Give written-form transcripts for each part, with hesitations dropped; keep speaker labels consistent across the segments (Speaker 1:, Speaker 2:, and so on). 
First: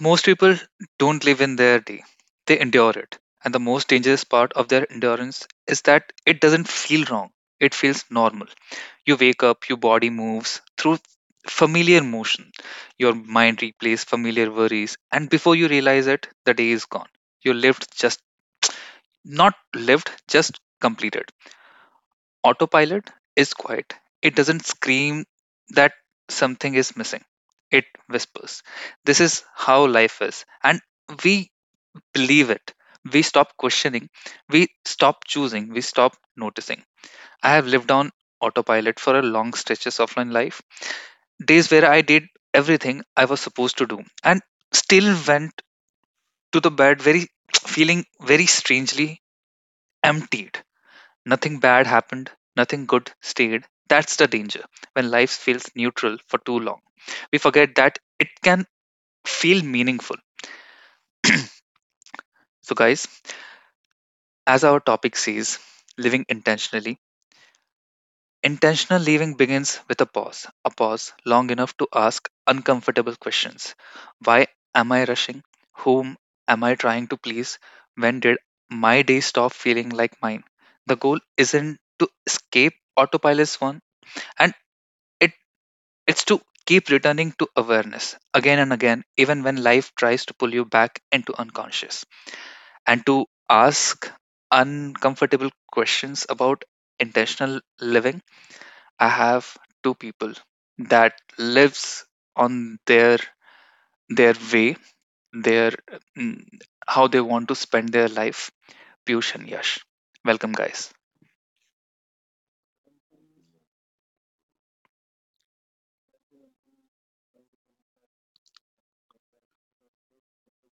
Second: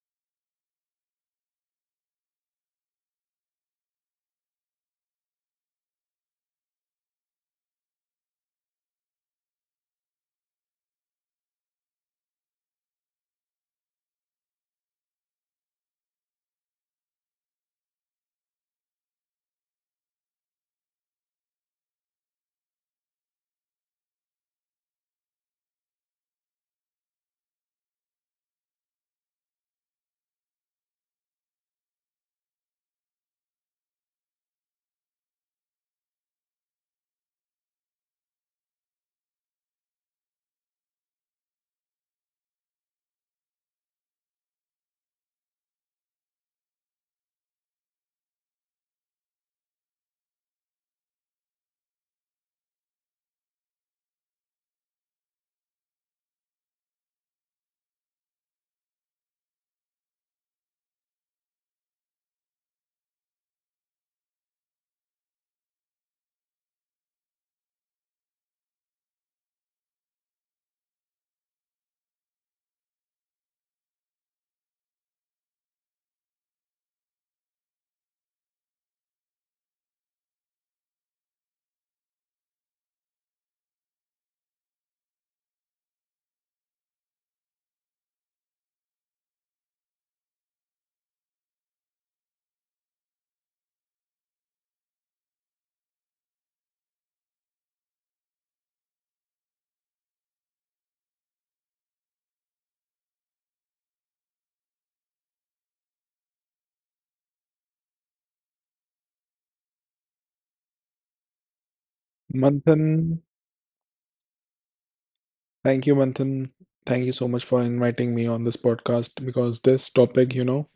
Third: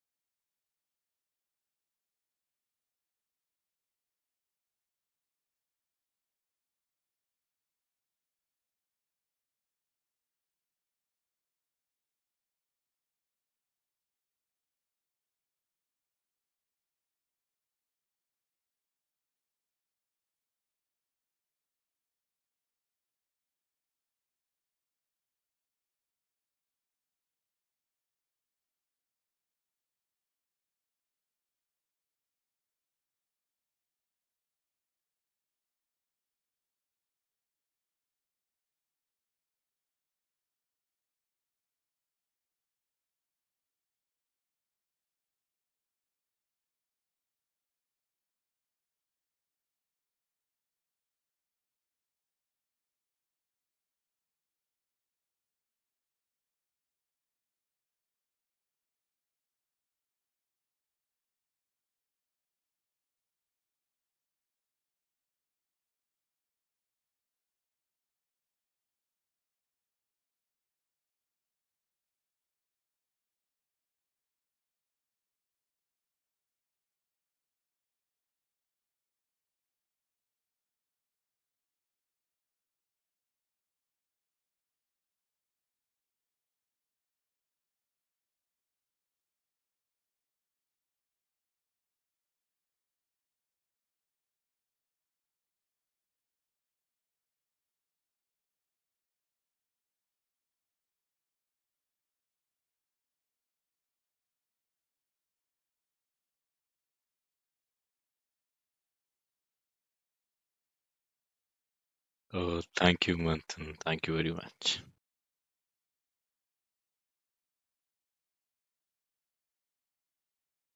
Speaker 1: Most people don't live in their day, they endure it. And the most dangerous part of their endurance is that it doesn't feel wrong, it feels normal. You wake up, your body moves through familiar motion, your mind replays familiar worries, and before you realize it, the day is gone. You lived, just not lived, just completed. Autopilot is quiet. It doesn't scream that something is missing. It whispers. This is how life is. And we believe it. We stop questioning. We stop choosing. We stop noticing. I have lived on autopilot for a long stretches of my life. Days where I did everything I was supposed to do and still went to the bed very feeling very strangely emptied. Nothing bad happened, nothing good stayed. That's the danger when life feels neutral for too long. We forget that it can feel meaningful. So, guys, as our topic says, living intentionally, intentional living begins with a pause long enough to ask uncomfortable questions. Why am I rushing? Whom am I trying to please? When did my day stop feeling like mine? The goal isn't to escape autopilot's one and it. It's to keep returning to awareness again and again, even when life tries to pull you back into unconscious, and to ask uncomfortable questions about intentional living. I have two people that lives on their way, their mm, how they want to spend their life. Piyush and Yash, welcome guys.
Speaker 2: Manthan,
Speaker 3: Thank you, Manthan. Thank you very much.
Speaker 2: Manthan. Thank you so much for inviting me on this podcast because this topic,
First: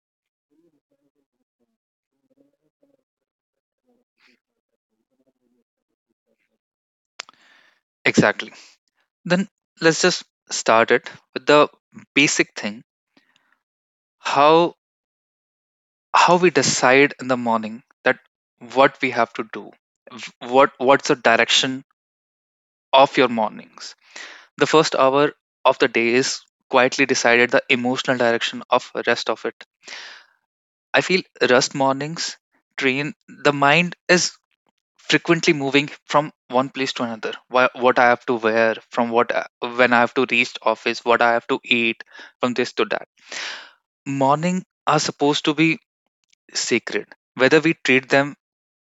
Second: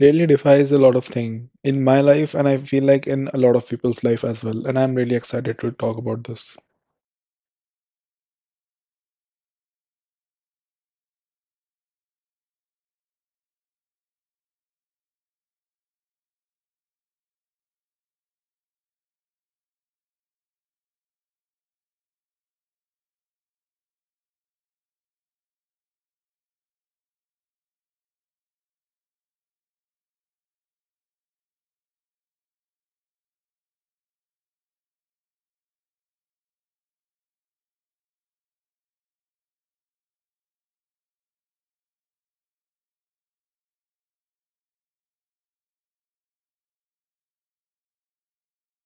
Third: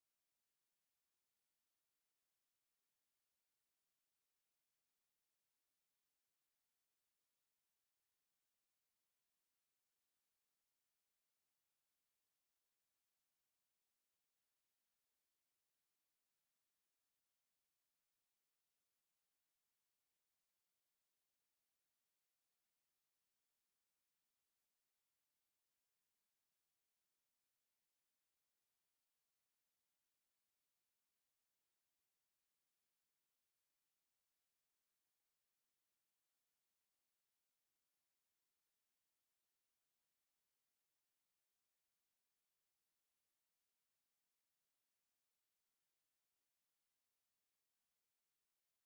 Speaker 2: really defies a lot of things in my life and I feel like in a lot of people's life as well. And I'm really excited to talk about this.
Speaker 1: Exactly. Then let's just start it with the basic thing, how how we decide in the morning that what we have to do. What's the direction of your mornings? The first hour of the day is quietly decided the emotional direction of rest of it. I feel rest mornings train the mind is frequently moving from one place to another. What I have to wear, when I have to reach office, what I have to eat, from this to that. Morning are supposed to be sacred, whether we treat them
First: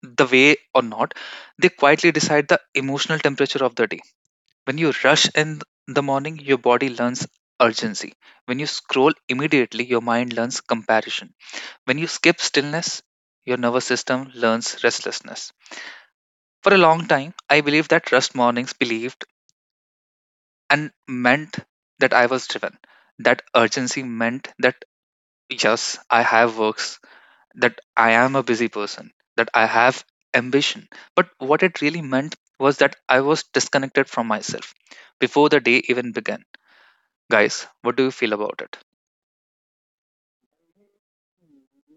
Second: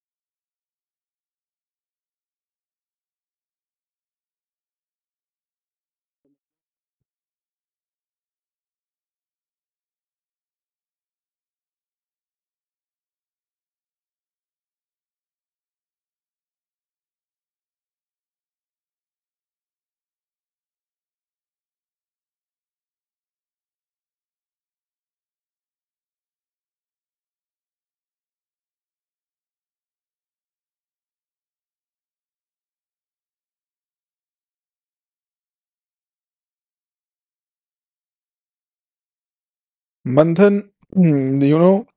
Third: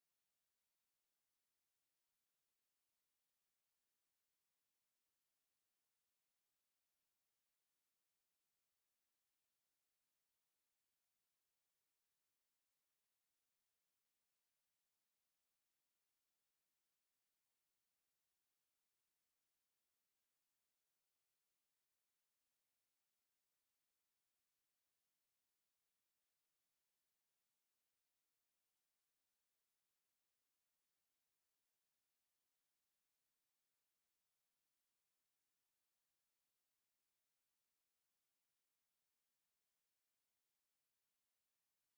Speaker 1: the way or not. They quietly decide the emotional temperature of the day. When you rush in the morning, your body learns urgency. When you scroll immediately, your mind learns comparison. When you skip stillness, your nervous system learns restlessness. For a long time I believed that rest mornings believed and meant that I was driven, that urgency meant that, yes, I have works, that I am a busy person, that I have ambition. But what it really meant was that I was disconnected from myself before the day even began. Guys, what do you feel about it?
Speaker 2: Manthan, hmm,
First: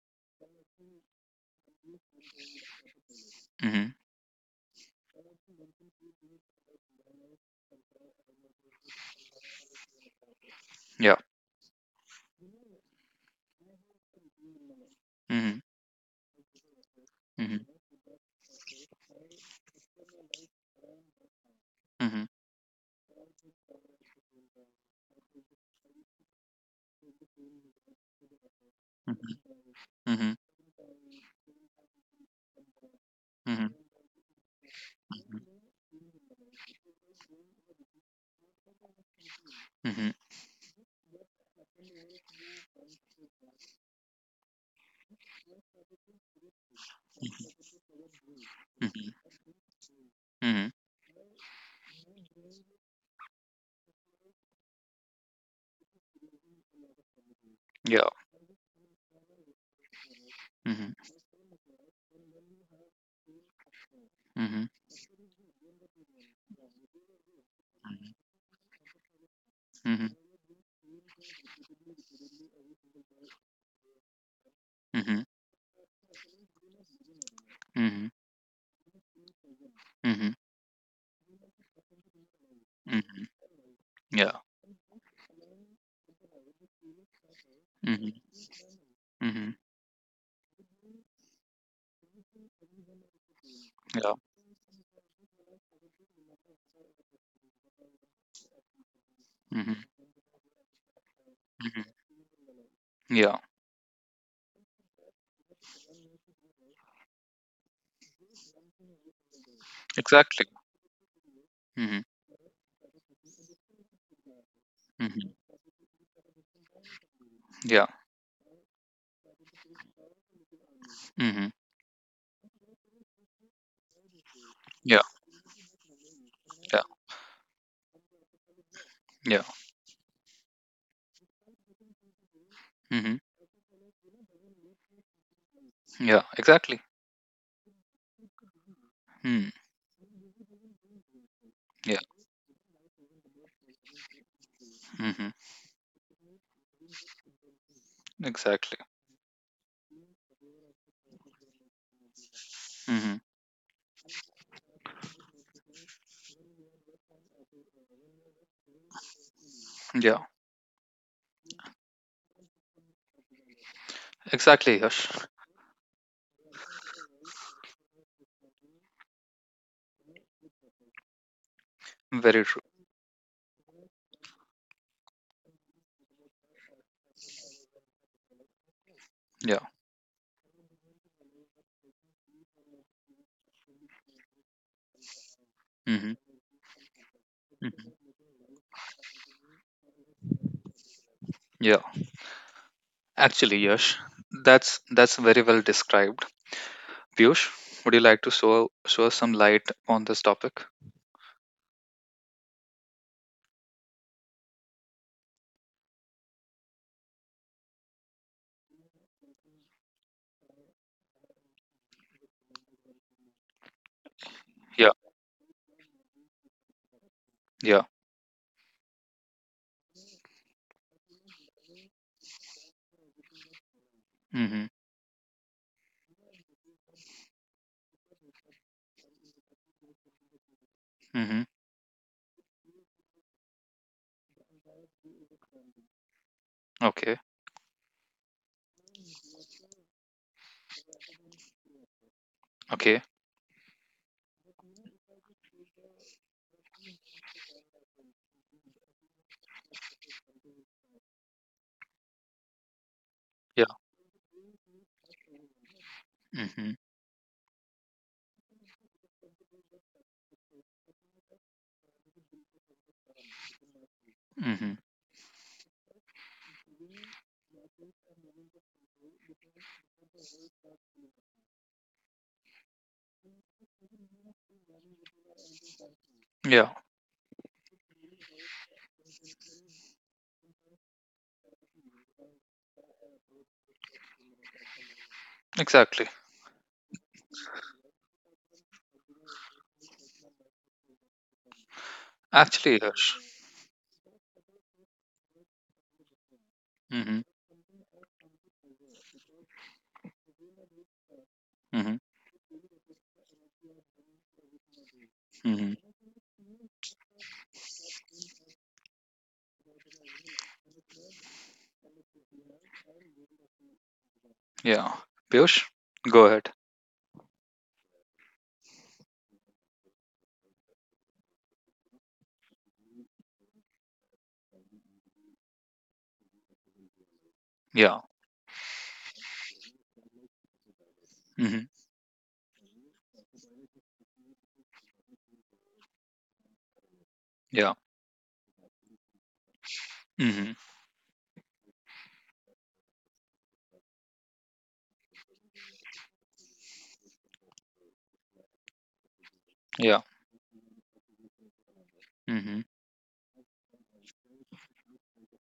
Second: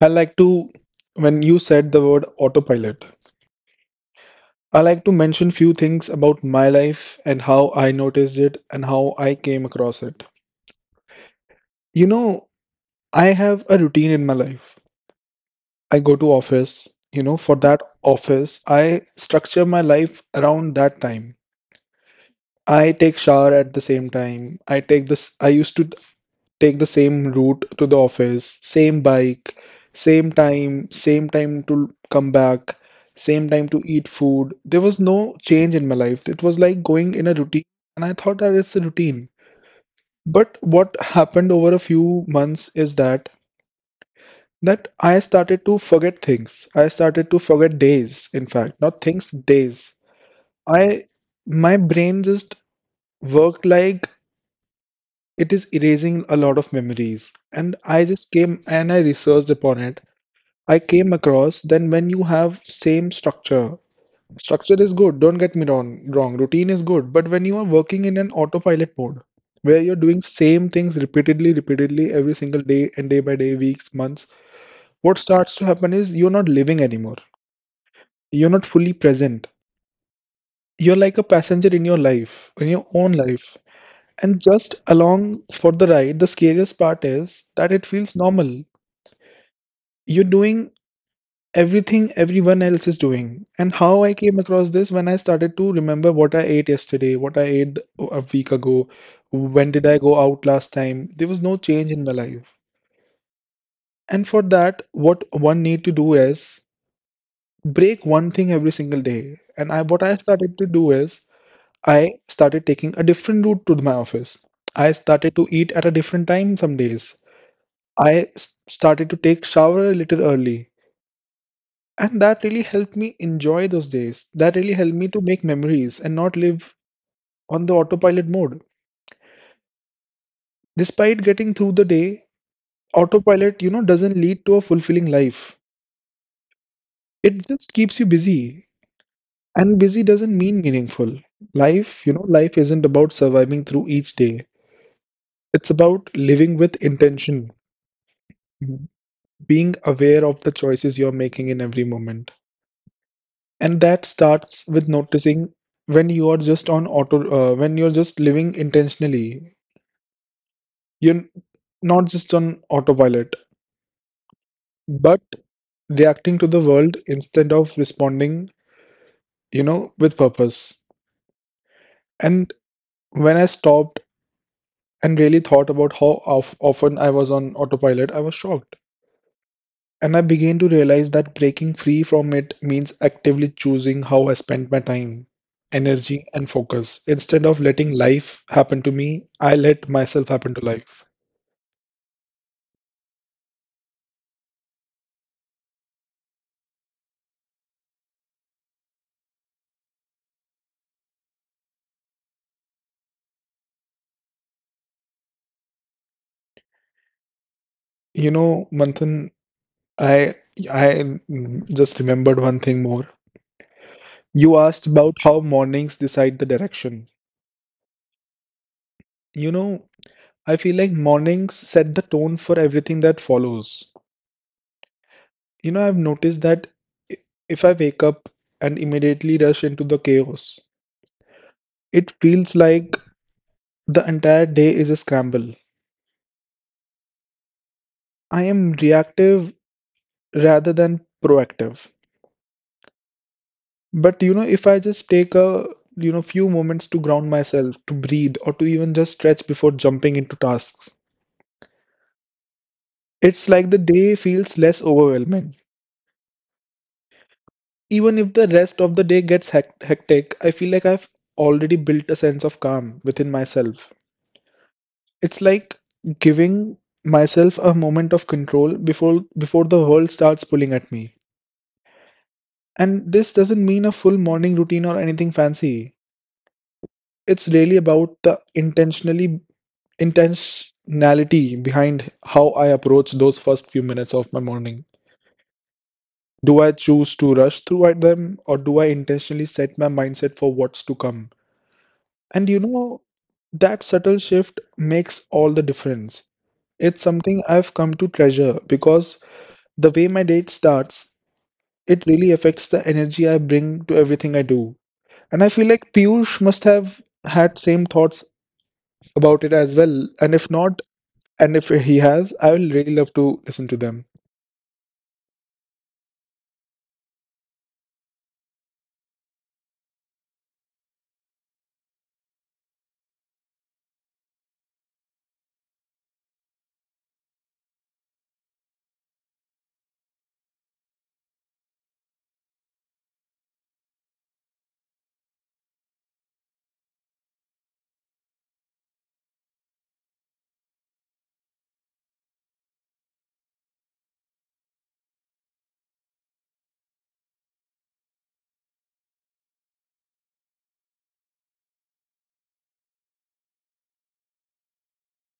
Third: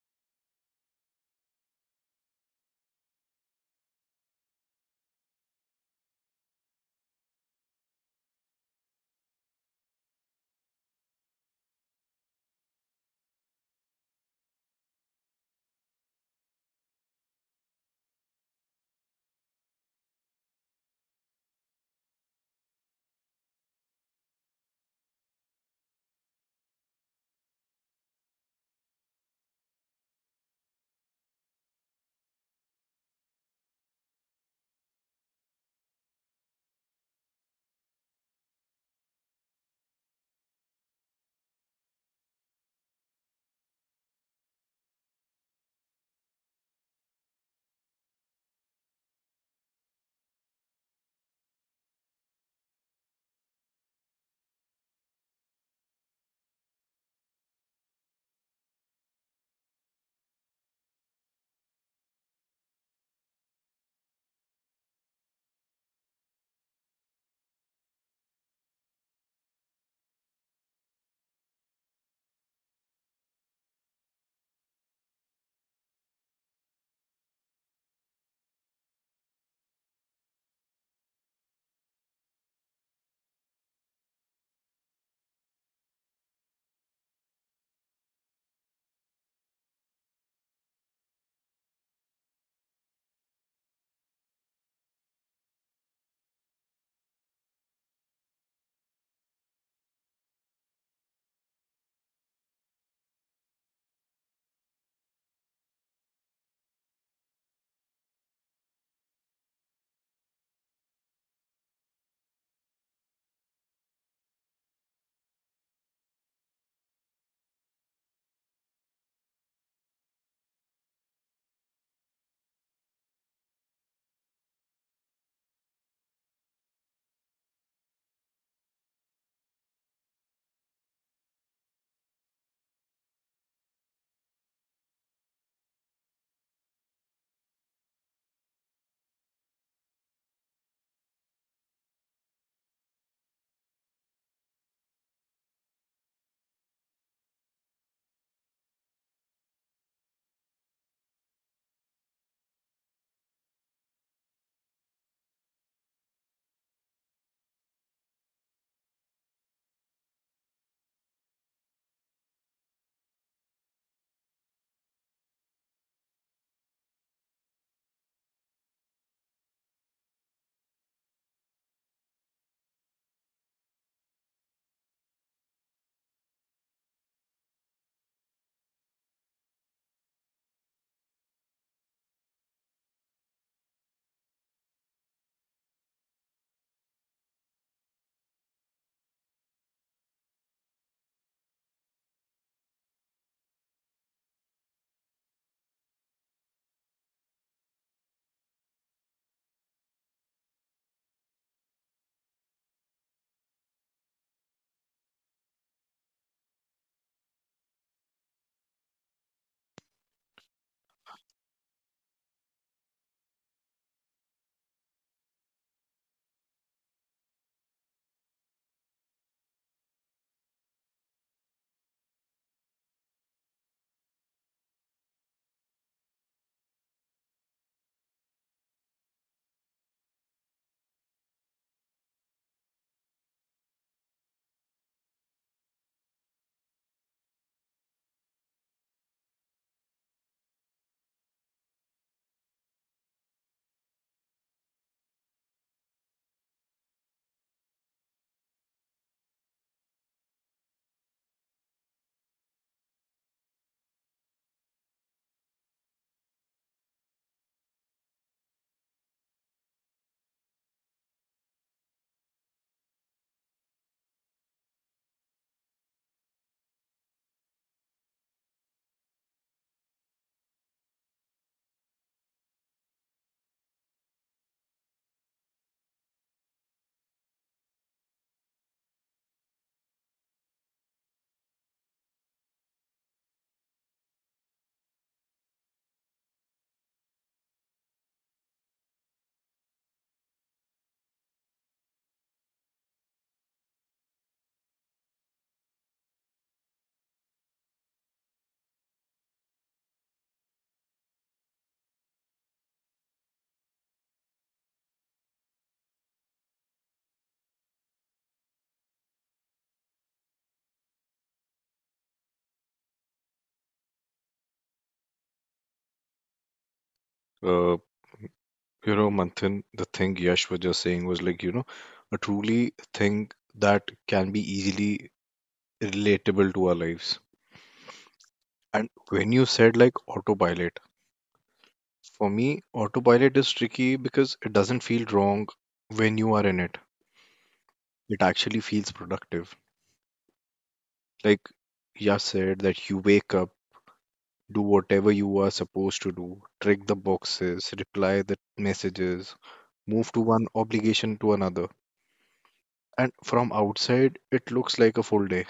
Speaker 2: I like to, when you said the word autopilot,
Speaker 1: Mm-hmm.
Speaker 2: I like to mention few things about my life and how I noticed it and how I came across it.
Speaker 1: Yeah.
Speaker 2: You know, I have a routine in my life.
Speaker 1: Mm-hmm.
Speaker 2: I go to office, for
Speaker 1: Mm-hmm.
Speaker 2: that office, I structure my life around that time.
Speaker 1: Mm-hmm.
Speaker 2: I take shower at the same time. I take this, I used to take the same route to the office, same bike,
Speaker 1: Mm-hmm. Mm-hmm.
Speaker 2: same time to come back, same time to eat food. There was no change in my life. It was like going in a routine, and I thought that it's a routine.
Speaker 1: Mm-hmm. Mm-hmm.
Speaker 2: But what happened over a few months is that I started to forget things. I started to forget days, in fact, not
Speaker 1: Mm-hmm.
Speaker 2: things, days. I my brain just worked like it is erasing a lot of memories. And I
Speaker 1: Yeah.
Speaker 2: just came and I researched upon it.
Speaker 1: Mm-hmm.
Speaker 2: I
Speaker 1: Yeah. Mm-hmm.
Speaker 2: came across then when you have same structure,
Speaker 1: Mm-hmm.
Speaker 2: structure is good, don't get me wrong, wrong. Routine is good, but when you are working in an autopilot mode where you're
Speaker 1: Mm-hmm.
Speaker 2: doing same things repeatedly every single day and day by day, weeks, months, what
Speaker 1: Mm-hmm.
Speaker 2: starts to happen is you're not living anymore. You're not fully present.
Speaker 1: Mm-hmm.
Speaker 2: You're like a passenger in your life, in your own
Speaker 1: Mm-hmm.
Speaker 2: life.
Speaker 1: Yeah.
Speaker 2: And just along for the ride, the scariest part is that it feels
Speaker 1: Mm-hmm.
Speaker 2: normal.
Speaker 1: Mm-hmm.
Speaker 2: You're doing everything everyone else is doing. And how
Speaker 1: Yeah.
Speaker 2: I came across this when I started to remember what I ate yesterday, what I ate a week ago, when
Speaker 1: Mm-hmm.
Speaker 2: did I go out last time? There was no
Speaker 1: Mm-hmm.
Speaker 2: change in my life.
Speaker 1: Yeah.
Speaker 2: And for that, what one need to do is break one thing every single day. And I, what I
Speaker 1: Exactly.
Speaker 2: started to do is
Speaker 1: Mm-hmm.
Speaker 2: I started taking a different route to my office. I
Speaker 1: Mm-hmm.
Speaker 2: started to eat at a different time some days.
Speaker 1: Yeah.
Speaker 2: I started to take shower a little early.
Speaker 1: Mm-hmm.
Speaker 2: And that really helped me enjoy those days. That really helped
Speaker 1: Yeah.
Speaker 2: me to make memories and not live
Speaker 1: Yeah.
Speaker 2: on the autopilot mode.
Speaker 1: Yeah.
Speaker 2: Despite getting through the day,
Speaker 1: Mm-hmm.
Speaker 2: autopilot, doesn't lead to a fulfilling life.
Speaker 1: Yeah, exactly.
Speaker 2: It just keeps you busy.
Speaker 1: Hmm.
Speaker 2: And busy doesn't mean meaningful.
Speaker 1: Yeah.
Speaker 2: Life isn't about surviving through each day.
Speaker 1: Hmm.
Speaker 2: It's about living with intention,
Speaker 1: Exactly.
Speaker 2: being aware of the choices you're making in every moment,
Speaker 1: Hmm.
Speaker 2: and that starts with noticing when you are just on auto when you're just living intentionally.
Speaker 1: Yeah.
Speaker 2: You're not just on autopilot,
Speaker 1: Exactly, Yash.
Speaker 2: but reacting to the world instead of responding with purpose.
Speaker 1: Very
Speaker 2: And
Speaker 1: true.
Speaker 2: when I stopped and really thought about often I was on autopilot, I was shocked.
Speaker 1: Yeah.
Speaker 2: And I began to realize that breaking free from it means actively choosing how I spend my time,
Speaker 1: Hmm.
Speaker 2: energy, and focus. Instead of letting
Speaker 1: Hmm.
Speaker 2: life happen to me, I let myself happen to life.
Speaker 1: Yeah. Actually, Yash, that's very well described. Piyush, would you like to show us some light on this topic?
Speaker 2: You know, Manthan, I I just remembered one thing more. You asked
Speaker 1: Yeah.
Speaker 2: about how mornings decide the direction.
Speaker 1: Yeah.
Speaker 2: You know, I feel like mornings set the tone for everything that follows.
Speaker 1: Hmm.
Speaker 2: You know, I've noticed that i- if I wake up and immediately rush into the chaos,
Speaker 1: Hmm.
Speaker 2: it feels like the entire day is a scramble.
Speaker 1: Okay.
Speaker 2: I am reactive rather than proactive.
Speaker 1: Okay.
Speaker 2: But you know, if I just take a few moments to ground myself, to breathe, or to even just stretch before jumping into tasks, it's
Speaker 1: Yeah.
Speaker 2: like the day feels less overwhelming.
Speaker 1: Hmm.
Speaker 2: Even if the rest of the day gets hectic, I feel like I've already built a sense of calm within myself.
Speaker 1: Hmm.
Speaker 2: It's like giving myself a moment of control before the world starts pulling at me. And this doesn't mean a full morning routine or anything fancy.
Speaker 1: Yeah.
Speaker 2: It's really about the intentionally intentionality behind how I approach those first few minutes of my morning.
Speaker 1: Exactly.
Speaker 2: Do I choose to rush through at them or do I intentionally set my mindset for what's to come? And you
Speaker 1: Actually,
Speaker 2: know,
Speaker 1: Yash.
Speaker 2: that subtle shift makes all the difference. It's
Speaker 1: Hmm.
Speaker 2: something I've come to treasure because the way my date starts,
Speaker 1: Hmm.
Speaker 2: it really affects the energy I bring to everything I do. And I feel
Speaker 1: Hmm.
Speaker 2: like Piyush must have had same thoughts about it as well. And if not, and if he has, I will really love to listen to them.
Speaker 1: Yeah. Piyush, go ahead.
Speaker 3: Uh, you know, Manthan, the thing Yash was just saying was like, you know, a truly thing that can be easily relatable to our lives.
Speaker 1: Yeah.
Speaker 3: And when you said like autopilot,
Speaker 1: Hmm.
Speaker 3: for me, autopilot is tricky because it doesn't feel wrong when you are in it.
Speaker 1: Yeah.
Speaker 3: It actually feels productive.
Speaker 1: Hmm.
Speaker 3: Like Yash said, that you wake up, do whatever you are supposed to do, check the boxes, reply the messages,
Speaker 1: Yeah.
Speaker 3: move to one obligation to another.
Speaker 1: Hmm.
Speaker 3: And from outside, it looks like a full day,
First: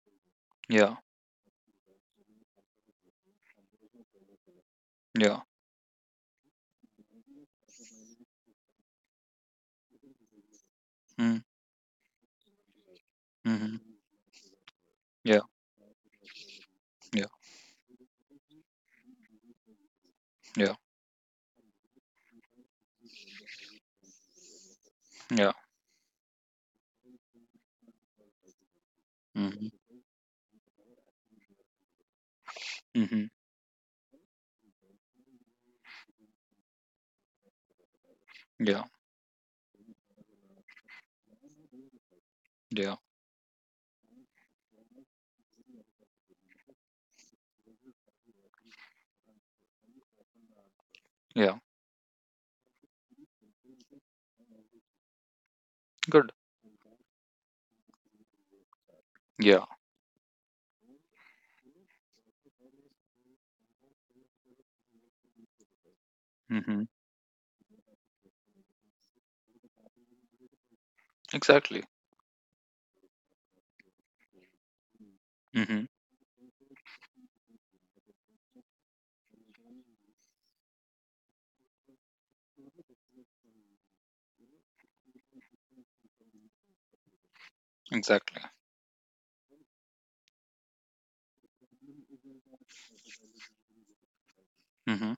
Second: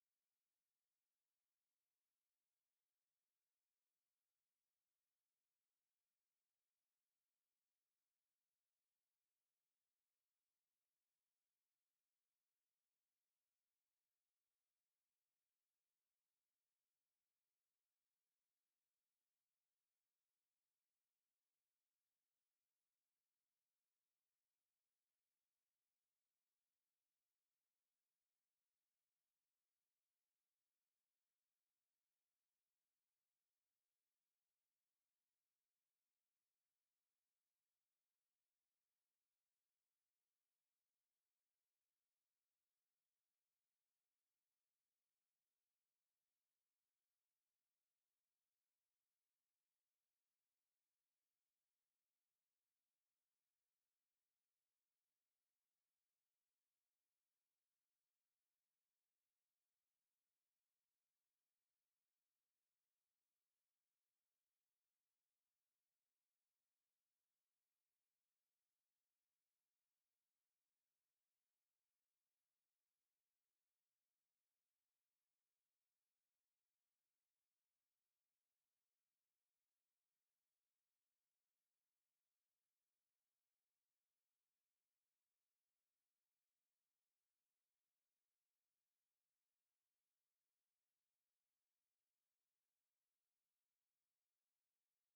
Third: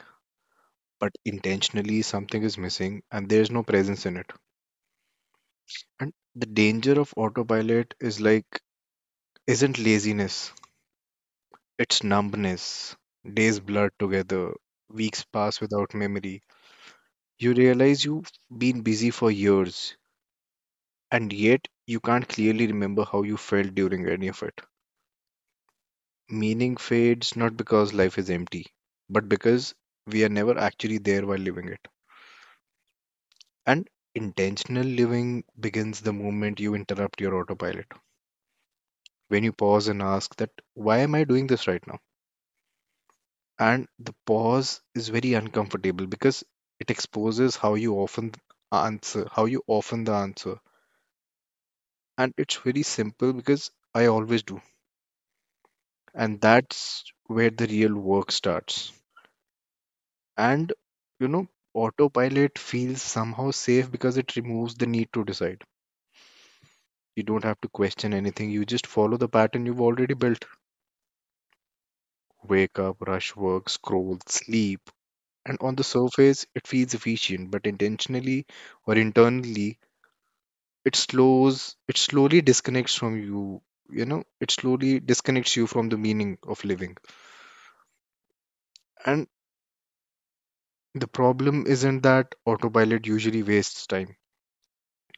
Speaker 1: Yeah,
Speaker 3: but intentionally, something is missing and there's no presence in it.
Speaker 1: yeah.
Speaker 3: And the danger of autopilot is like, isn't laziness,
Speaker 1: Mm,
Speaker 3: it's numbness. Days
Speaker 1: mhm.
Speaker 3: blur together, weeks
Speaker 1: Yeah,
Speaker 3: pass without memory.
Speaker 1: yeah,
Speaker 3: You realize you've been busy for years,
Speaker 1: yeah,
Speaker 3: and yet you can't clearly remember how you felt during any of it.
Speaker 1: yeah.
Speaker 3: Meaning fades not because life is empty, but
Speaker 1: Mhm,
Speaker 3: because we are never actually there while living it.
Speaker 1: mhm.
Speaker 3: And intentional living begins the moment you interrupt your autopilot.
Speaker 1: Yeah,
Speaker 3: When you pause and ask that, why am I doing this right now?
Speaker 1: yeah,
Speaker 3: And the pause is very uncomfortable because it exposes how you often answer, how you often the answer.
Speaker 1: yeah.
Speaker 3: And it's very simple because I always do.
Speaker 1: Good.
Speaker 3: And that's where the real work starts.
Speaker 1: Yeah.
Speaker 3: And you know, autopilot feels somehow safe because it removes the need to decide.
Speaker 1: Mhm.
Speaker 3: You don't have to question anything. You just follow the pattern you've already built.
Speaker 1: Exactly.
Speaker 3: Wake up, rush work, scroll, sleep, and on
Speaker 1: Mhm.
Speaker 3: the surface it feels efficient, but intentionally or internally it slows, it slowly disconnects from you, you know, it slowly disconnects you from the meaning of living.
Speaker 1: Exactly.
Speaker 3: And the problem isn't that autopilot usually wastes time.
Speaker 1: Mhm.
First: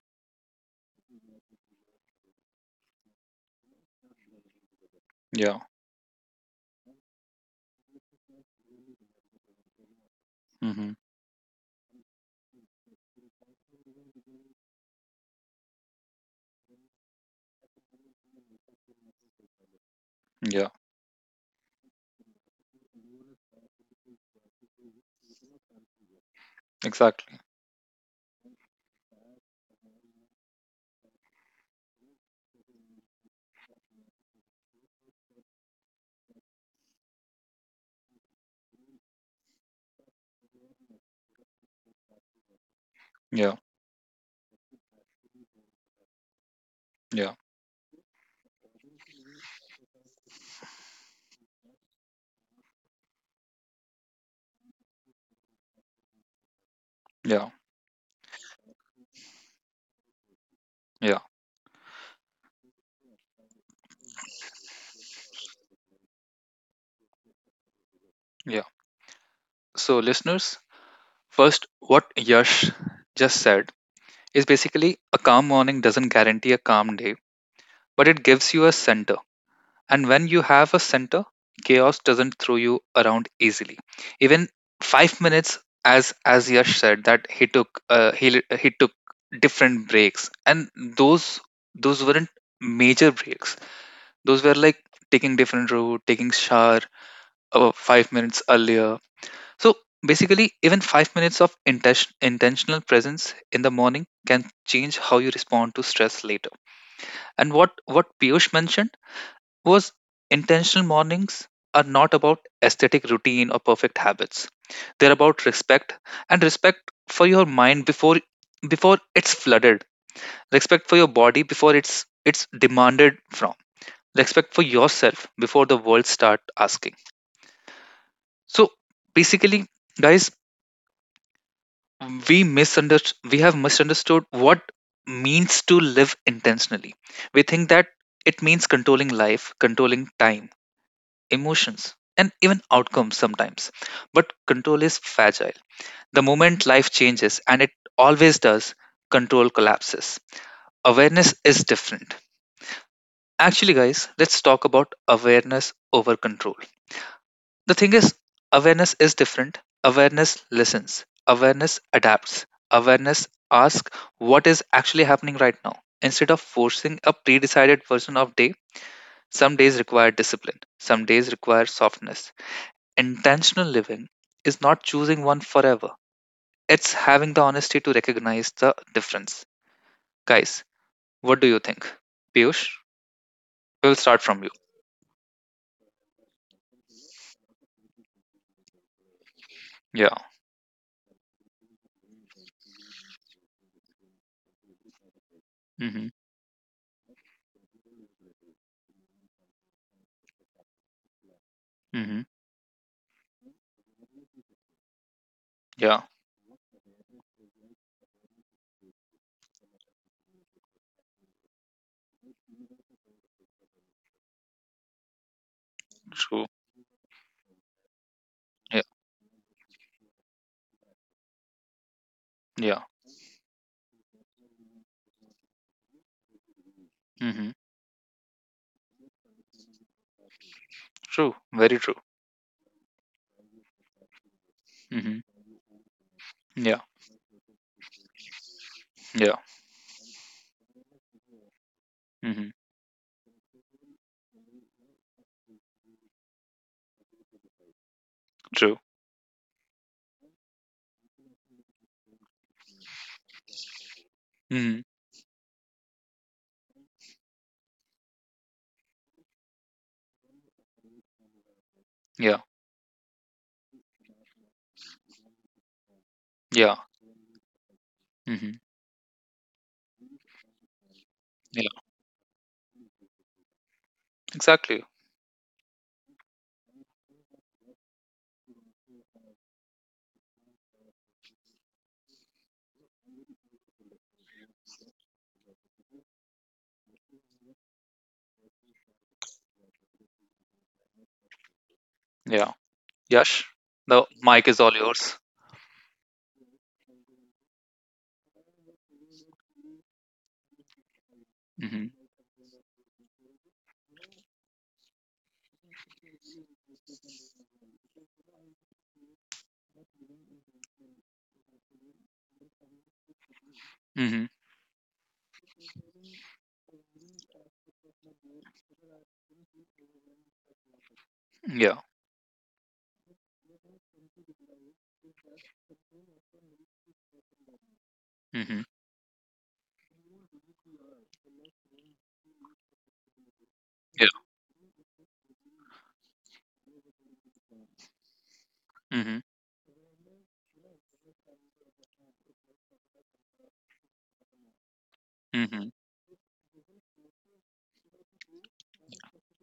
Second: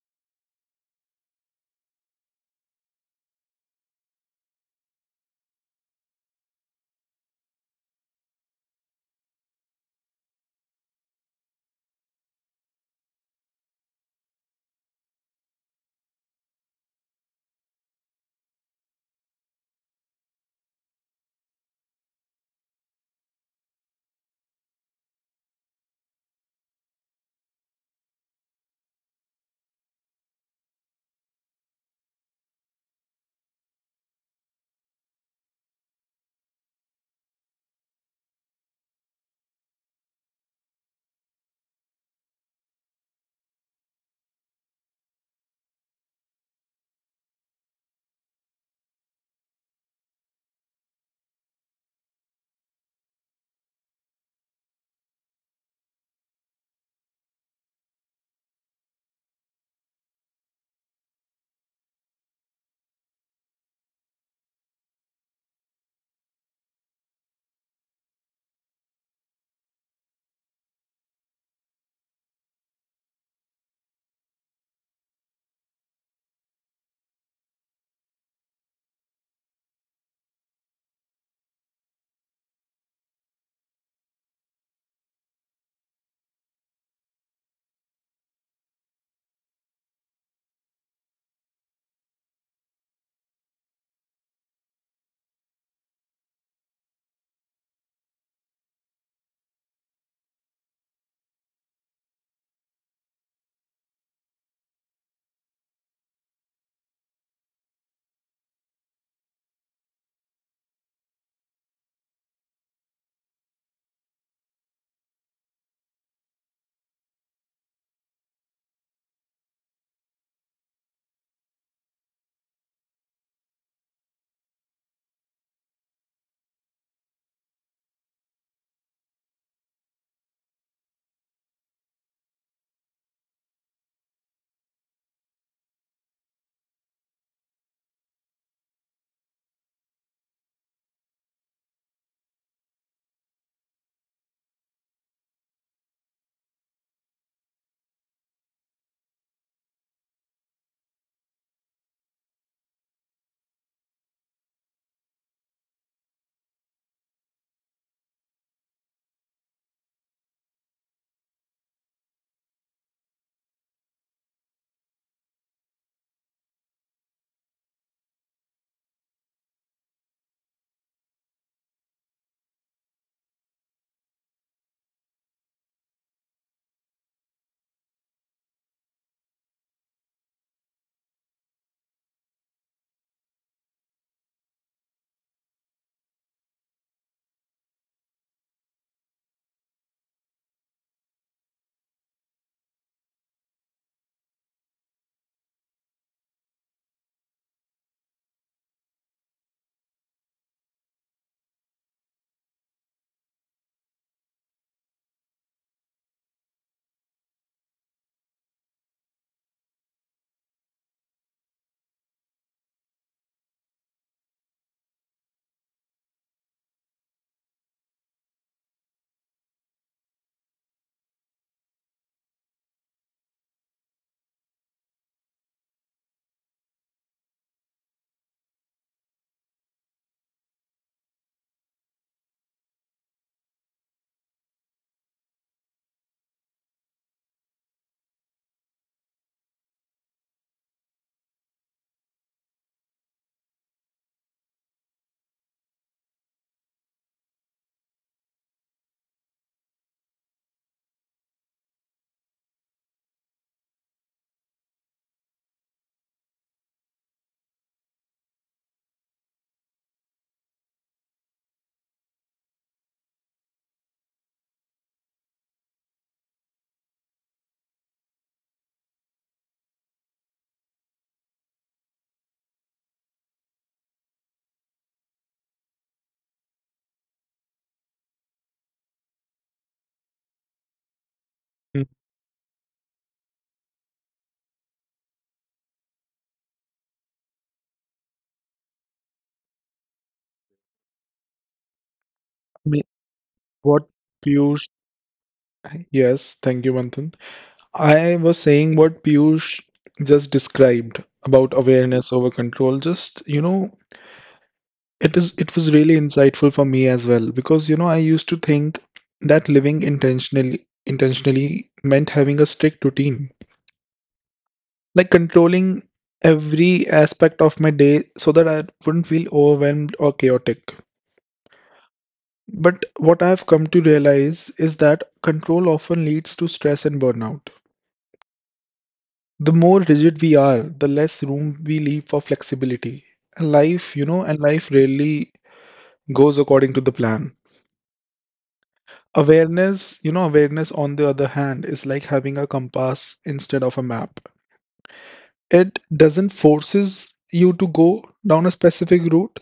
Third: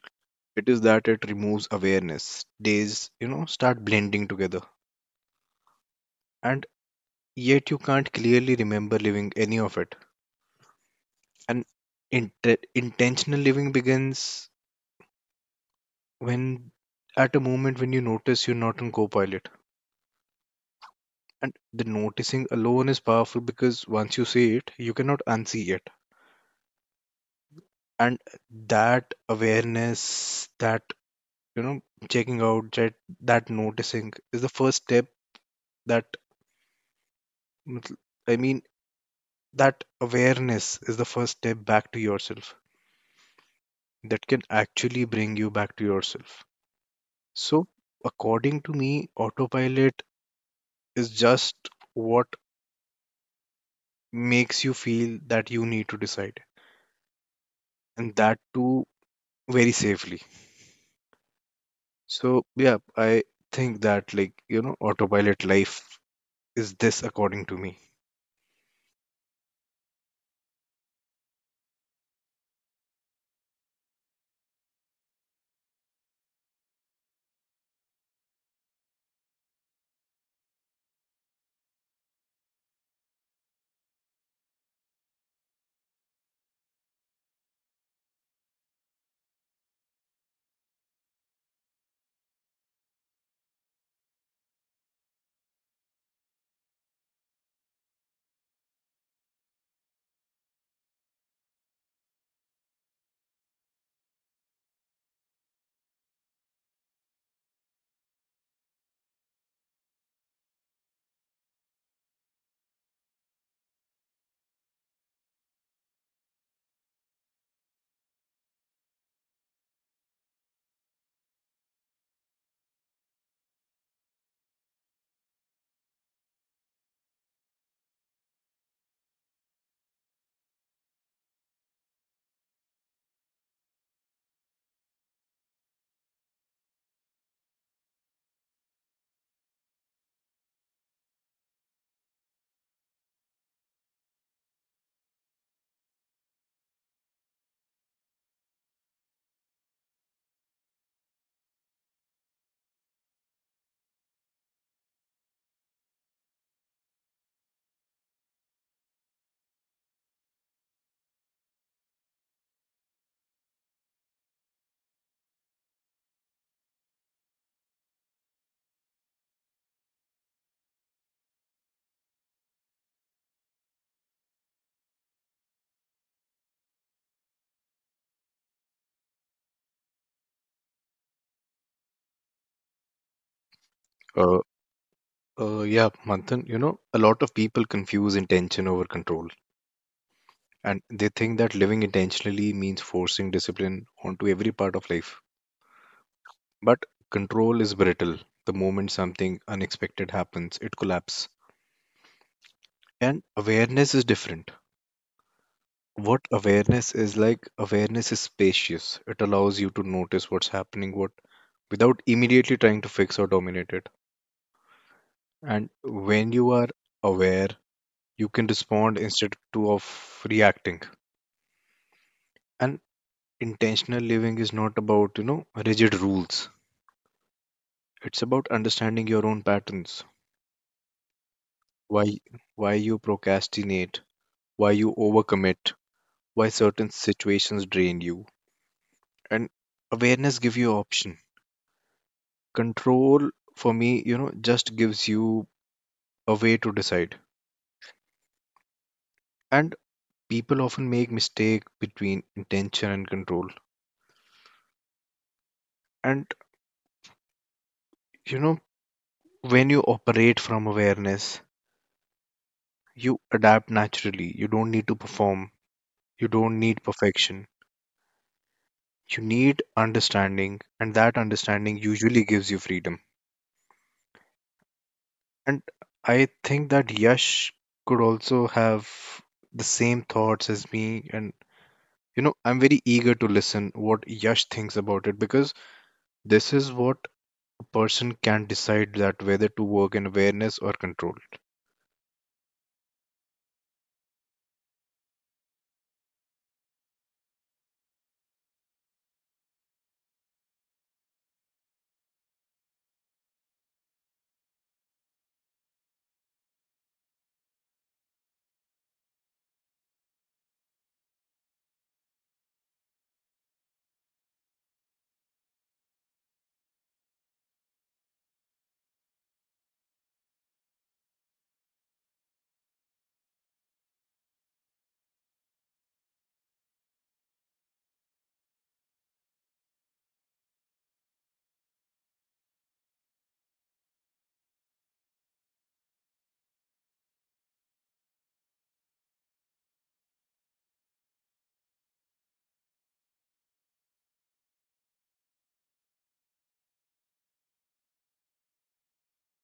Speaker 3: It is that it removes awareness. Days, you know, start blending together.
Speaker 1: Yeah.
Speaker 3: And yet you can't clearly remember living any of it.
Speaker 1: Mhm.
Speaker 3: And intentional living begins when at a moment when you notice you're not on copilot,
Speaker 1: Yeah.
Speaker 3: and the noticing alone is powerful because once you see it you cannot unsee it,
Speaker 1: Exactly.
Speaker 3: and that awareness, that, you know, checking out, that that noticing is the first step, that matl- i mean that awareness is the first step back to yourself,
Speaker 1: Yeah,
Speaker 3: that can actually bring you back to yourself.
Speaker 1: yeah,
Speaker 3: So according to me, autopilot is just what makes you feel that you need to decide,
Speaker 1: yeah,
Speaker 3: and that too very safely.
Speaker 1: yeah,
Speaker 3: So yeah, I think that, like, you know, autopilot life is this according to me.
Speaker 1: yeah. So, listeners, first, what Yash just said is basically a calm morning doesn't guarantee a calm day, but it gives you a center. And when you have a center, chaos doesn't throw you around easily. Even 5 minutes, as Yash said, that he took he took different breaks, and those weren't major breaks. Those were like taking different route, taking shower 5 minutes earlier. So basically, even 5 minutes of intentional presence in the morning can change how you respond to stress later. And what Piyush mentioned was intentional mornings are not about aesthetic routine or perfect habits. They're about respect, and respect for your mind before it's flooded. Respect for your body before it's demanded from. Respect for yourself before the world start asking. So basically, guys, we have misunderstood what means to live intentionally. We think that it means controlling life, controlling time, emotions, and even outcomes sometimes. But control is fragile. The moment life changes, and it always does, control collapses. Awareness is different. Actually, guys, let's talk about awareness over control. The thing is, awareness is different. Awareness listens, awareness adapts, awareness asks what is actually happening right now. Instead of forcing a pre decided version of day, some days require discipline, some days require softness. Intentional living is not choosing one forever. It's having the honesty to recognize the difference. Guys, what do you think? Piyush, we'll start
Speaker 3: Uh,
Speaker 1: from you.
Speaker 3: yeah, Manthan, you know, a lot of people confuse intention over control,
Speaker 1: Yeah.
Speaker 3: and they think that living intentionally means forcing discipline onto every part of life.
Speaker 1: Mm-hmm.
Speaker 3: But control is brittle. The moment something unexpected happens, it collapses.
Speaker 1: Mm-hmm.
Speaker 3: And awareness is different.
Speaker 1: Yeah.
Speaker 3: What awareness is like, awareness is spacious. It allows you to notice what's happening, what without immediately trying to fix or dominate it. And when
Speaker 1: True.
Speaker 3: you are aware, you can
Speaker 1: Yeah.
Speaker 3: respond instead to of reacting. And
Speaker 1: Yeah.
Speaker 3: intentional living is not about, you know, rigid rules.
Speaker 1: Mm-hmm.
Speaker 3: It's about understanding your own patterns.
Speaker 1: True. Very true.
Speaker 3: Why why you procrastinate, why you
Speaker 1: Mm-hmm.
Speaker 3: overcommit, why
Speaker 1: Yeah.
Speaker 3: certain situations drain you.
Speaker 1: Yeah.
Speaker 3: And awareness gives you option.
Speaker 1: Mm-hmm.
Speaker 3: Control for me, you know, just gives you a way to decide.
Speaker 1: True.
Speaker 3: And people often make mistake between intention and control,
Speaker 1: Mm-hmm.
Speaker 3: and, you know, when you operate from awareness
Speaker 1: Yeah.
Speaker 3: you adapt naturally, you don't need to perform, you don't
Speaker 1: Yeah.
Speaker 3: need perfection,
Speaker 1: Mm-hmm.
Speaker 3: you need understanding, and that
Speaker 1: Yeah.
Speaker 3: understanding usually gives you freedom.
Speaker 1: Exactly.
Speaker 3: And I think that Yash could also have the same thoughts as me, and,
Speaker 2: Mm,
Speaker 3: you know, I'm very eager to listen what Yash thinks about it because this is what a person can decide, that whether to work in awareness or control.
Speaker 1: Yeah.
Speaker 2: me-
Speaker 1: Yash,
Speaker 2: What
Speaker 1: the mic is
Speaker 2: Piyush,
Speaker 1: all yours.
Speaker 2: yes, thank you, Manthan. I was saying what Piyush just described about
Speaker 1: Mm-hmm.
Speaker 2: awareness over control. It is it was really insightful for me as well because you know I used to think that living intentionally meant having a strict routine,
Speaker 1: Mm-hmm.
Speaker 2: like controlling every aspect of my day so that I wouldn't feel overwhelmed or chaotic.
Speaker 1: Yeah.
Speaker 2: But what I've come to realize is that control often leads to stress and burnout.
Speaker 1: Mm-hmm.
Speaker 2: The more rigid we are, the less room we leave for flexibility. And
Speaker 1: Yeah.
Speaker 2: life rarely goes according to the plan.
Speaker 1: Mm-hmm.
Speaker 2: Awareness on the other hand is like having a compass instead of a map.
Speaker 1: Mm-hmm.
Speaker 2: It doesn't forces you to go down a specific route,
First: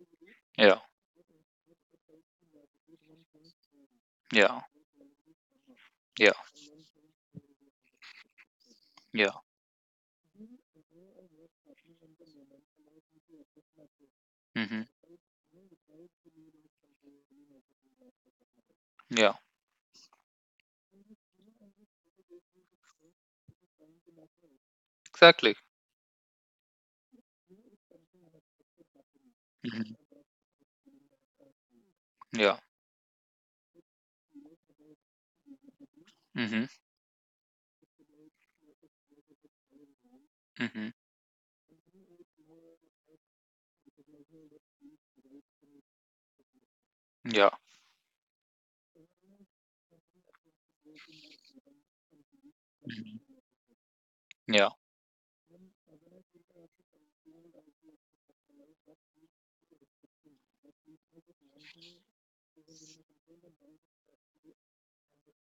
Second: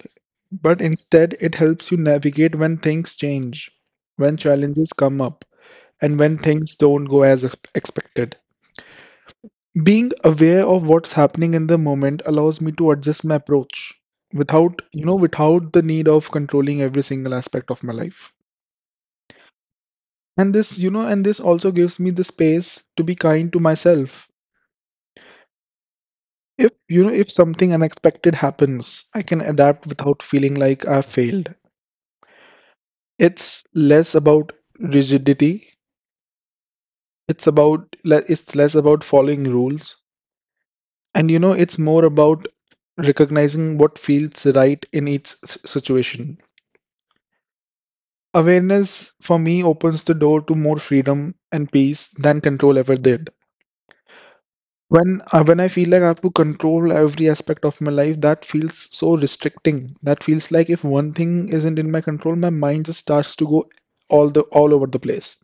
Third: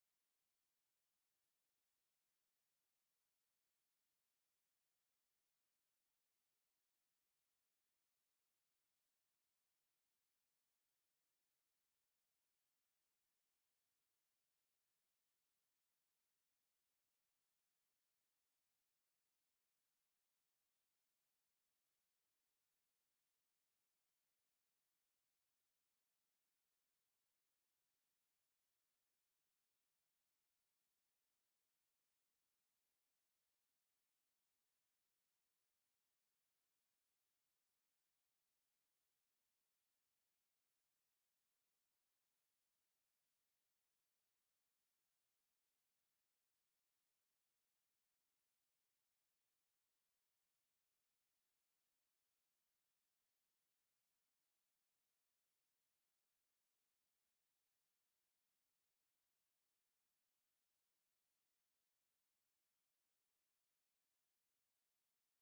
Speaker 1: Yeah.
Speaker 2: but instead it helps you navigate when things change, when
Speaker 1: Yeah.
Speaker 2: challenges come up, and
Speaker 1: Yeah.
Speaker 2: when things don't go as expected.
Speaker 1: Yeah.
Speaker 2: Being aware of what's happening in the moment allows me to adjust my approach
Speaker 1: Mm-hmm.
Speaker 2: without, without the need of controlling every single aspect of my life.
Speaker 1: Yeah,
Speaker 2: And this also gives me the space to be kind to myself.
Speaker 1: exactly.
Speaker 2: If, you know, if something unexpected happens, I can adapt
Speaker 1: Hmm.
Speaker 2: without feeling like I've failed.
Speaker 1: Yeah.
Speaker 2: It's less about rigidity.
Speaker 1: Hmm.
Speaker 2: It's about, it's less about following rules.
Speaker 1: Hmm.
Speaker 2: And, it's more about recognizing what feels right in each situation.
Speaker 1: Yeah.
Speaker 2: Awareness for me opens the door to more freedom and peace than control ever
Speaker 1: Hmm.
Speaker 2: did.
Speaker 1: Yeah.
Speaker 2: When I feel like I have to control every aspect of my life, that feels so restricting. That feels like if one thing isn't in my control, my mind just starts to go all over the place.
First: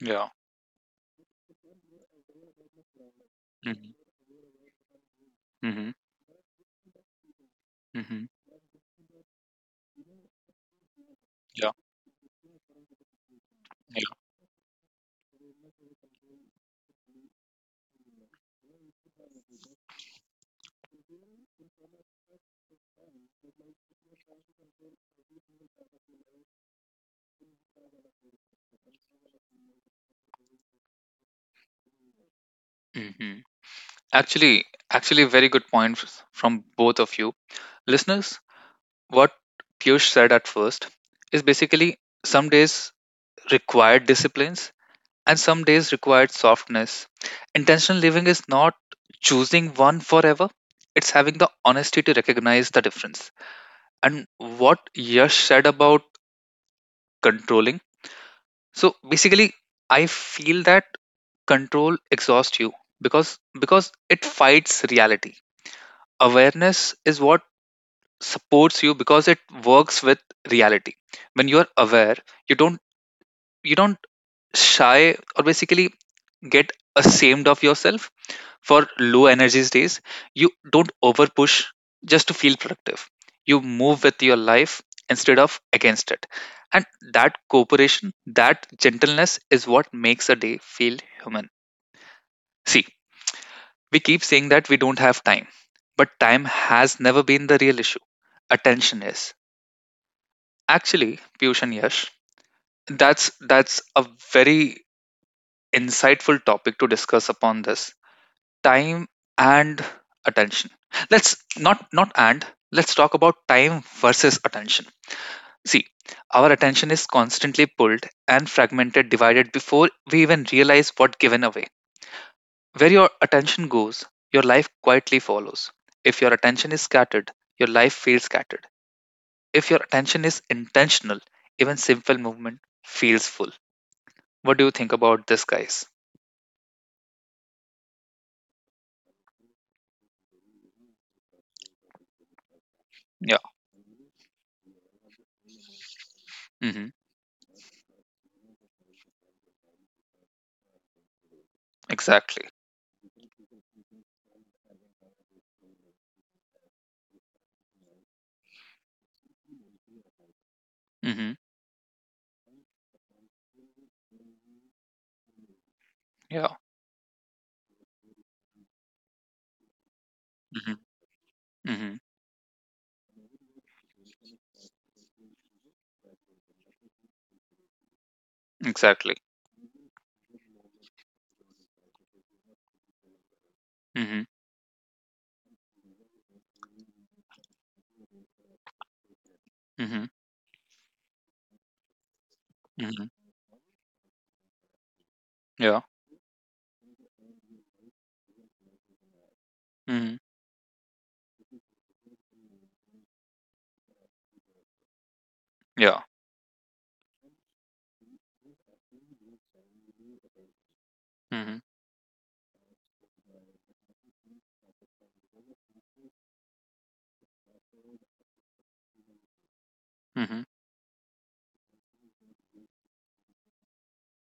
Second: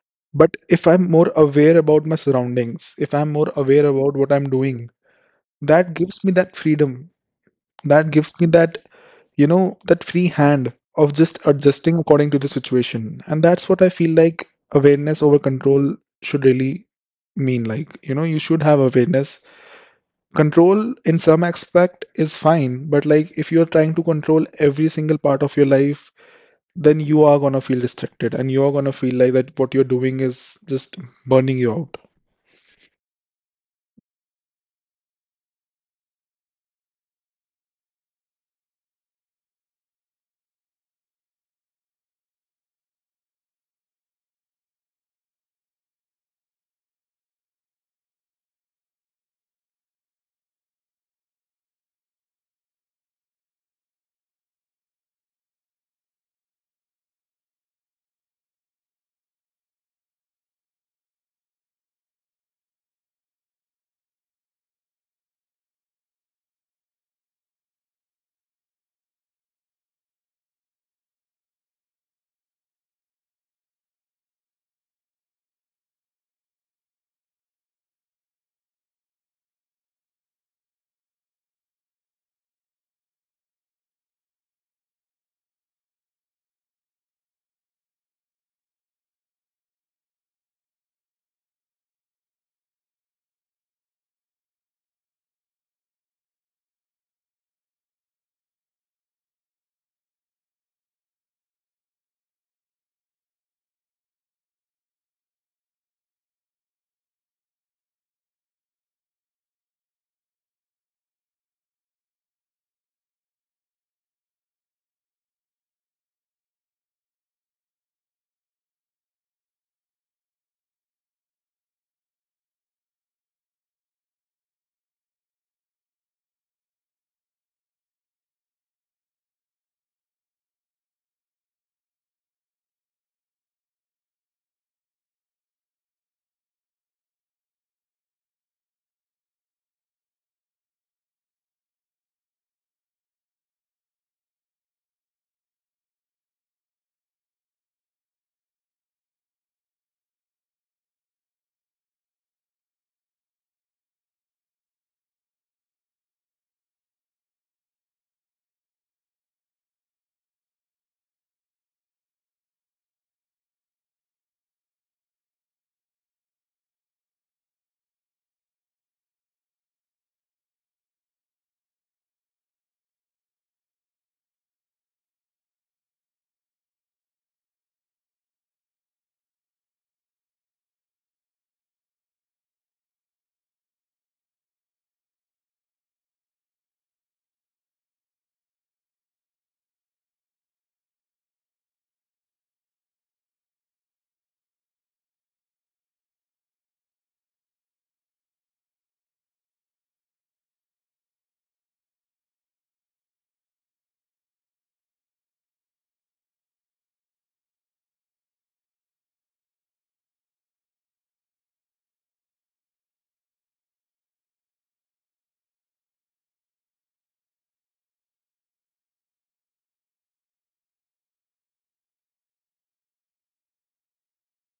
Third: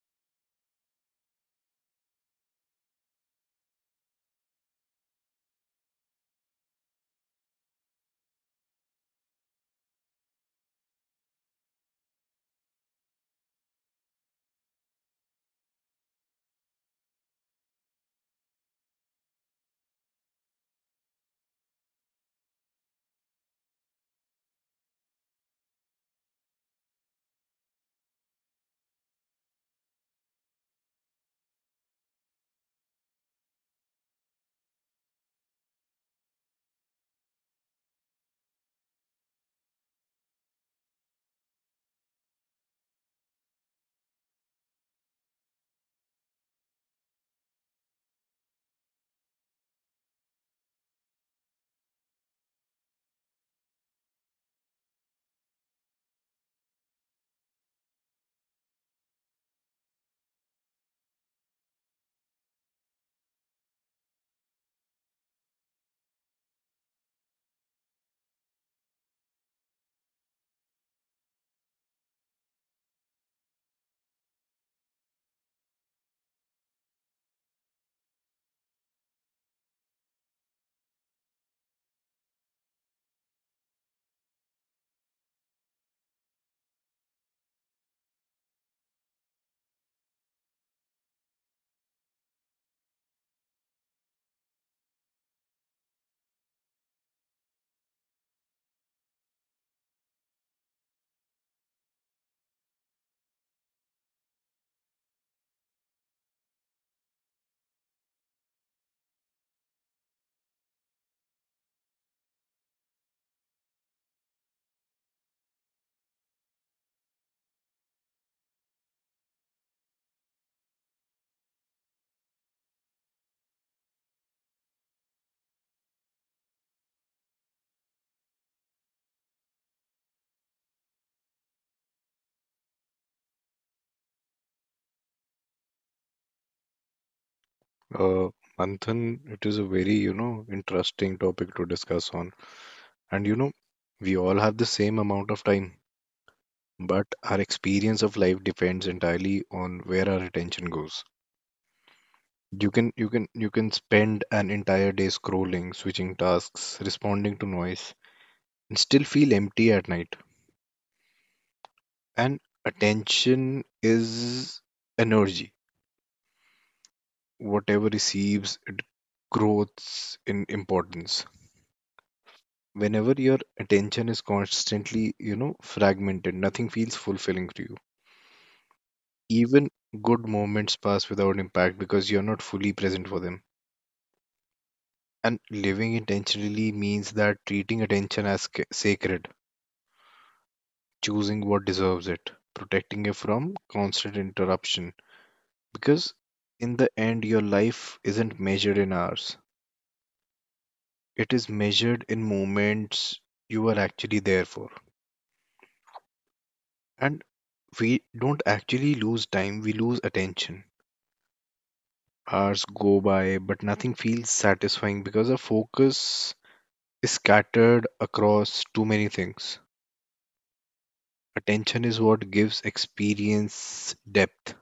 Speaker 1: Yeah.
Speaker 2: But if I'm more aware about my surroundings, if I'm more aware
Speaker 1: Hmm.
Speaker 2: about what I'm doing, that
Speaker 1: Hmm.
Speaker 2: gives me that freedom. That
Speaker 1: Hmm.
Speaker 2: gives me that, that free hand of just
Speaker 1: Yeah.
Speaker 2: adjusting according to the situation. And that's what I
Speaker 1: Yeah.
Speaker 2: feel like awareness over control should really mean. Like, you know, you should have awareness. Control in some aspect is fine, but like if you're trying to control every single part of your life, then you are gonna feel restricted and you're gonna feel like that what you're doing is just burning you out.
Speaker 1: Hmm. Actually, actually, very good point from both of you, listeners. What Piyush said at first is basically some days required disciplines and some days required softness. Intentional living is not choosing one forever. It's having the honesty to recognize the difference. And what Yash said about controlling. So basically, I feel that control exhausts you, because it fights reality. Awareness is what supports you because it works with reality. When you're aware, you don't, you don't shy or basically get ashamed of yourself for low energy days. You don't over push just to feel productive. You move with your life instead of against it, and that cooperation, that gentleness, is what makes a day feel human. See, we keep saying that we don't have time, but time has never been the real issue. Attention is. Actually, Piyush and Yash, that's that's a very insightful topic to discuss upon, this time and attention. Let's not not and let's talk about time versus attention. See, our attention is constantly pulled and fragmented, divided before we even realize what given away. Where your attention goes, your life quietly follows. If your attention is scattered, your life feels scattered. If your attention is intentional, even simple movement feels full. What do you think about this, guys?
Speaker 3: Uh, Manthan, it is a very, you know, interesting topic to discuss on. And
Speaker 1: Yeah.
Speaker 3: you know, we all have the same amount of time,
Speaker 1: Mm-hmm.
Speaker 3: but our experience of life depends entirely on where our attention goes.
Speaker 1: Exactly.
Speaker 3: You can spend an entire day scrolling, switching tasks, responding to noise, and still feel empty at night.
Speaker 1: Mm-hmm.
Speaker 3: And attention is energy.
Speaker 1: Yeah.
Speaker 3: Whatever receives, it grows in
Speaker 1: Mm-hmm.
Speaker 3: importance.
Speaker 1: Mm-hmm.
Speaker 3: Whenever your attention is constantly, you know, fragmented, nothing feels fulfilling to you,
Speaker 1: Exactly.
Speaker 3: even good moments pass without impact because you're not fully present for them.
Speaker 1: Mhm,
Speaker 3: And living intentionally means that treating attention as sacred,
Speaker 1: mhm,
Speaker 3: choosing what deserves it, protecting it
Speaker 1: mhm.
Speaker 3: from constant interruption,
Speaker 1: Yeah.
Speaker 3: because in the end your life isn't measured in hours,
Speaker 1: Mhm.
Speaker 3: it is measured in moments you are actually there for.
Speaker 1: Yeah.
Speaker 3: And we don't actually lose time, we lose attention.
Speaker 1: Mhm,
Speaker 3: Hours go by, but nothing feels satisfying because our focus is scattered across too many things.
Speaker 1: mhm.
Speaker 3: Attention is what gives experience depth,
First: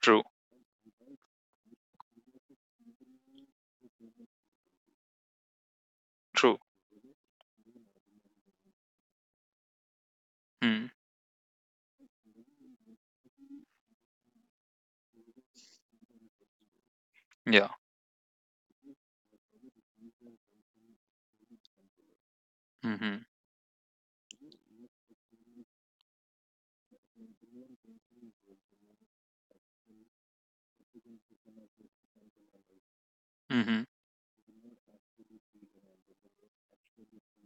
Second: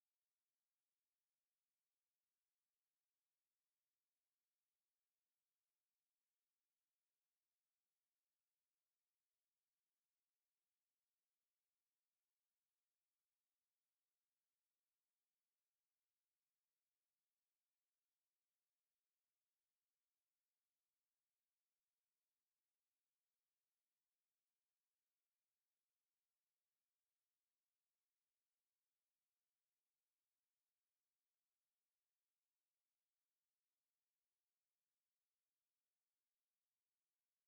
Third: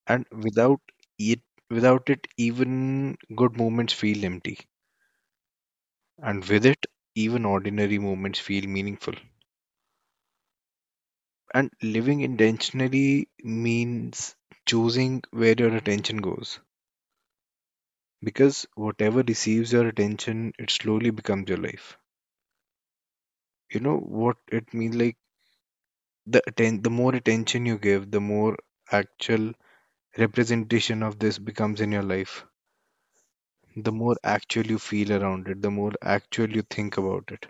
Speaker 1: True,
Speaker 3: and it, without it, even good moments feel empty, and
Speaker 1: true.
Speaker 3: with it, even ordinary moments feel meaningful.
Speaker 1: Mm.
Speaker 3: And living intentionally means choosing where your attention goes.
Speaker 1: Yeah.
Speaker 3: Because whatever receives your attention, it slowly becomes your life.
Speaker 1: Mhm,
Speaker 3: You know what it means, like, the more attention you give, the more actual representation of this becomes in your life,
Speaker 1: mhm,
Speaker 3: the more actual you feel around it, the more actual you think about it.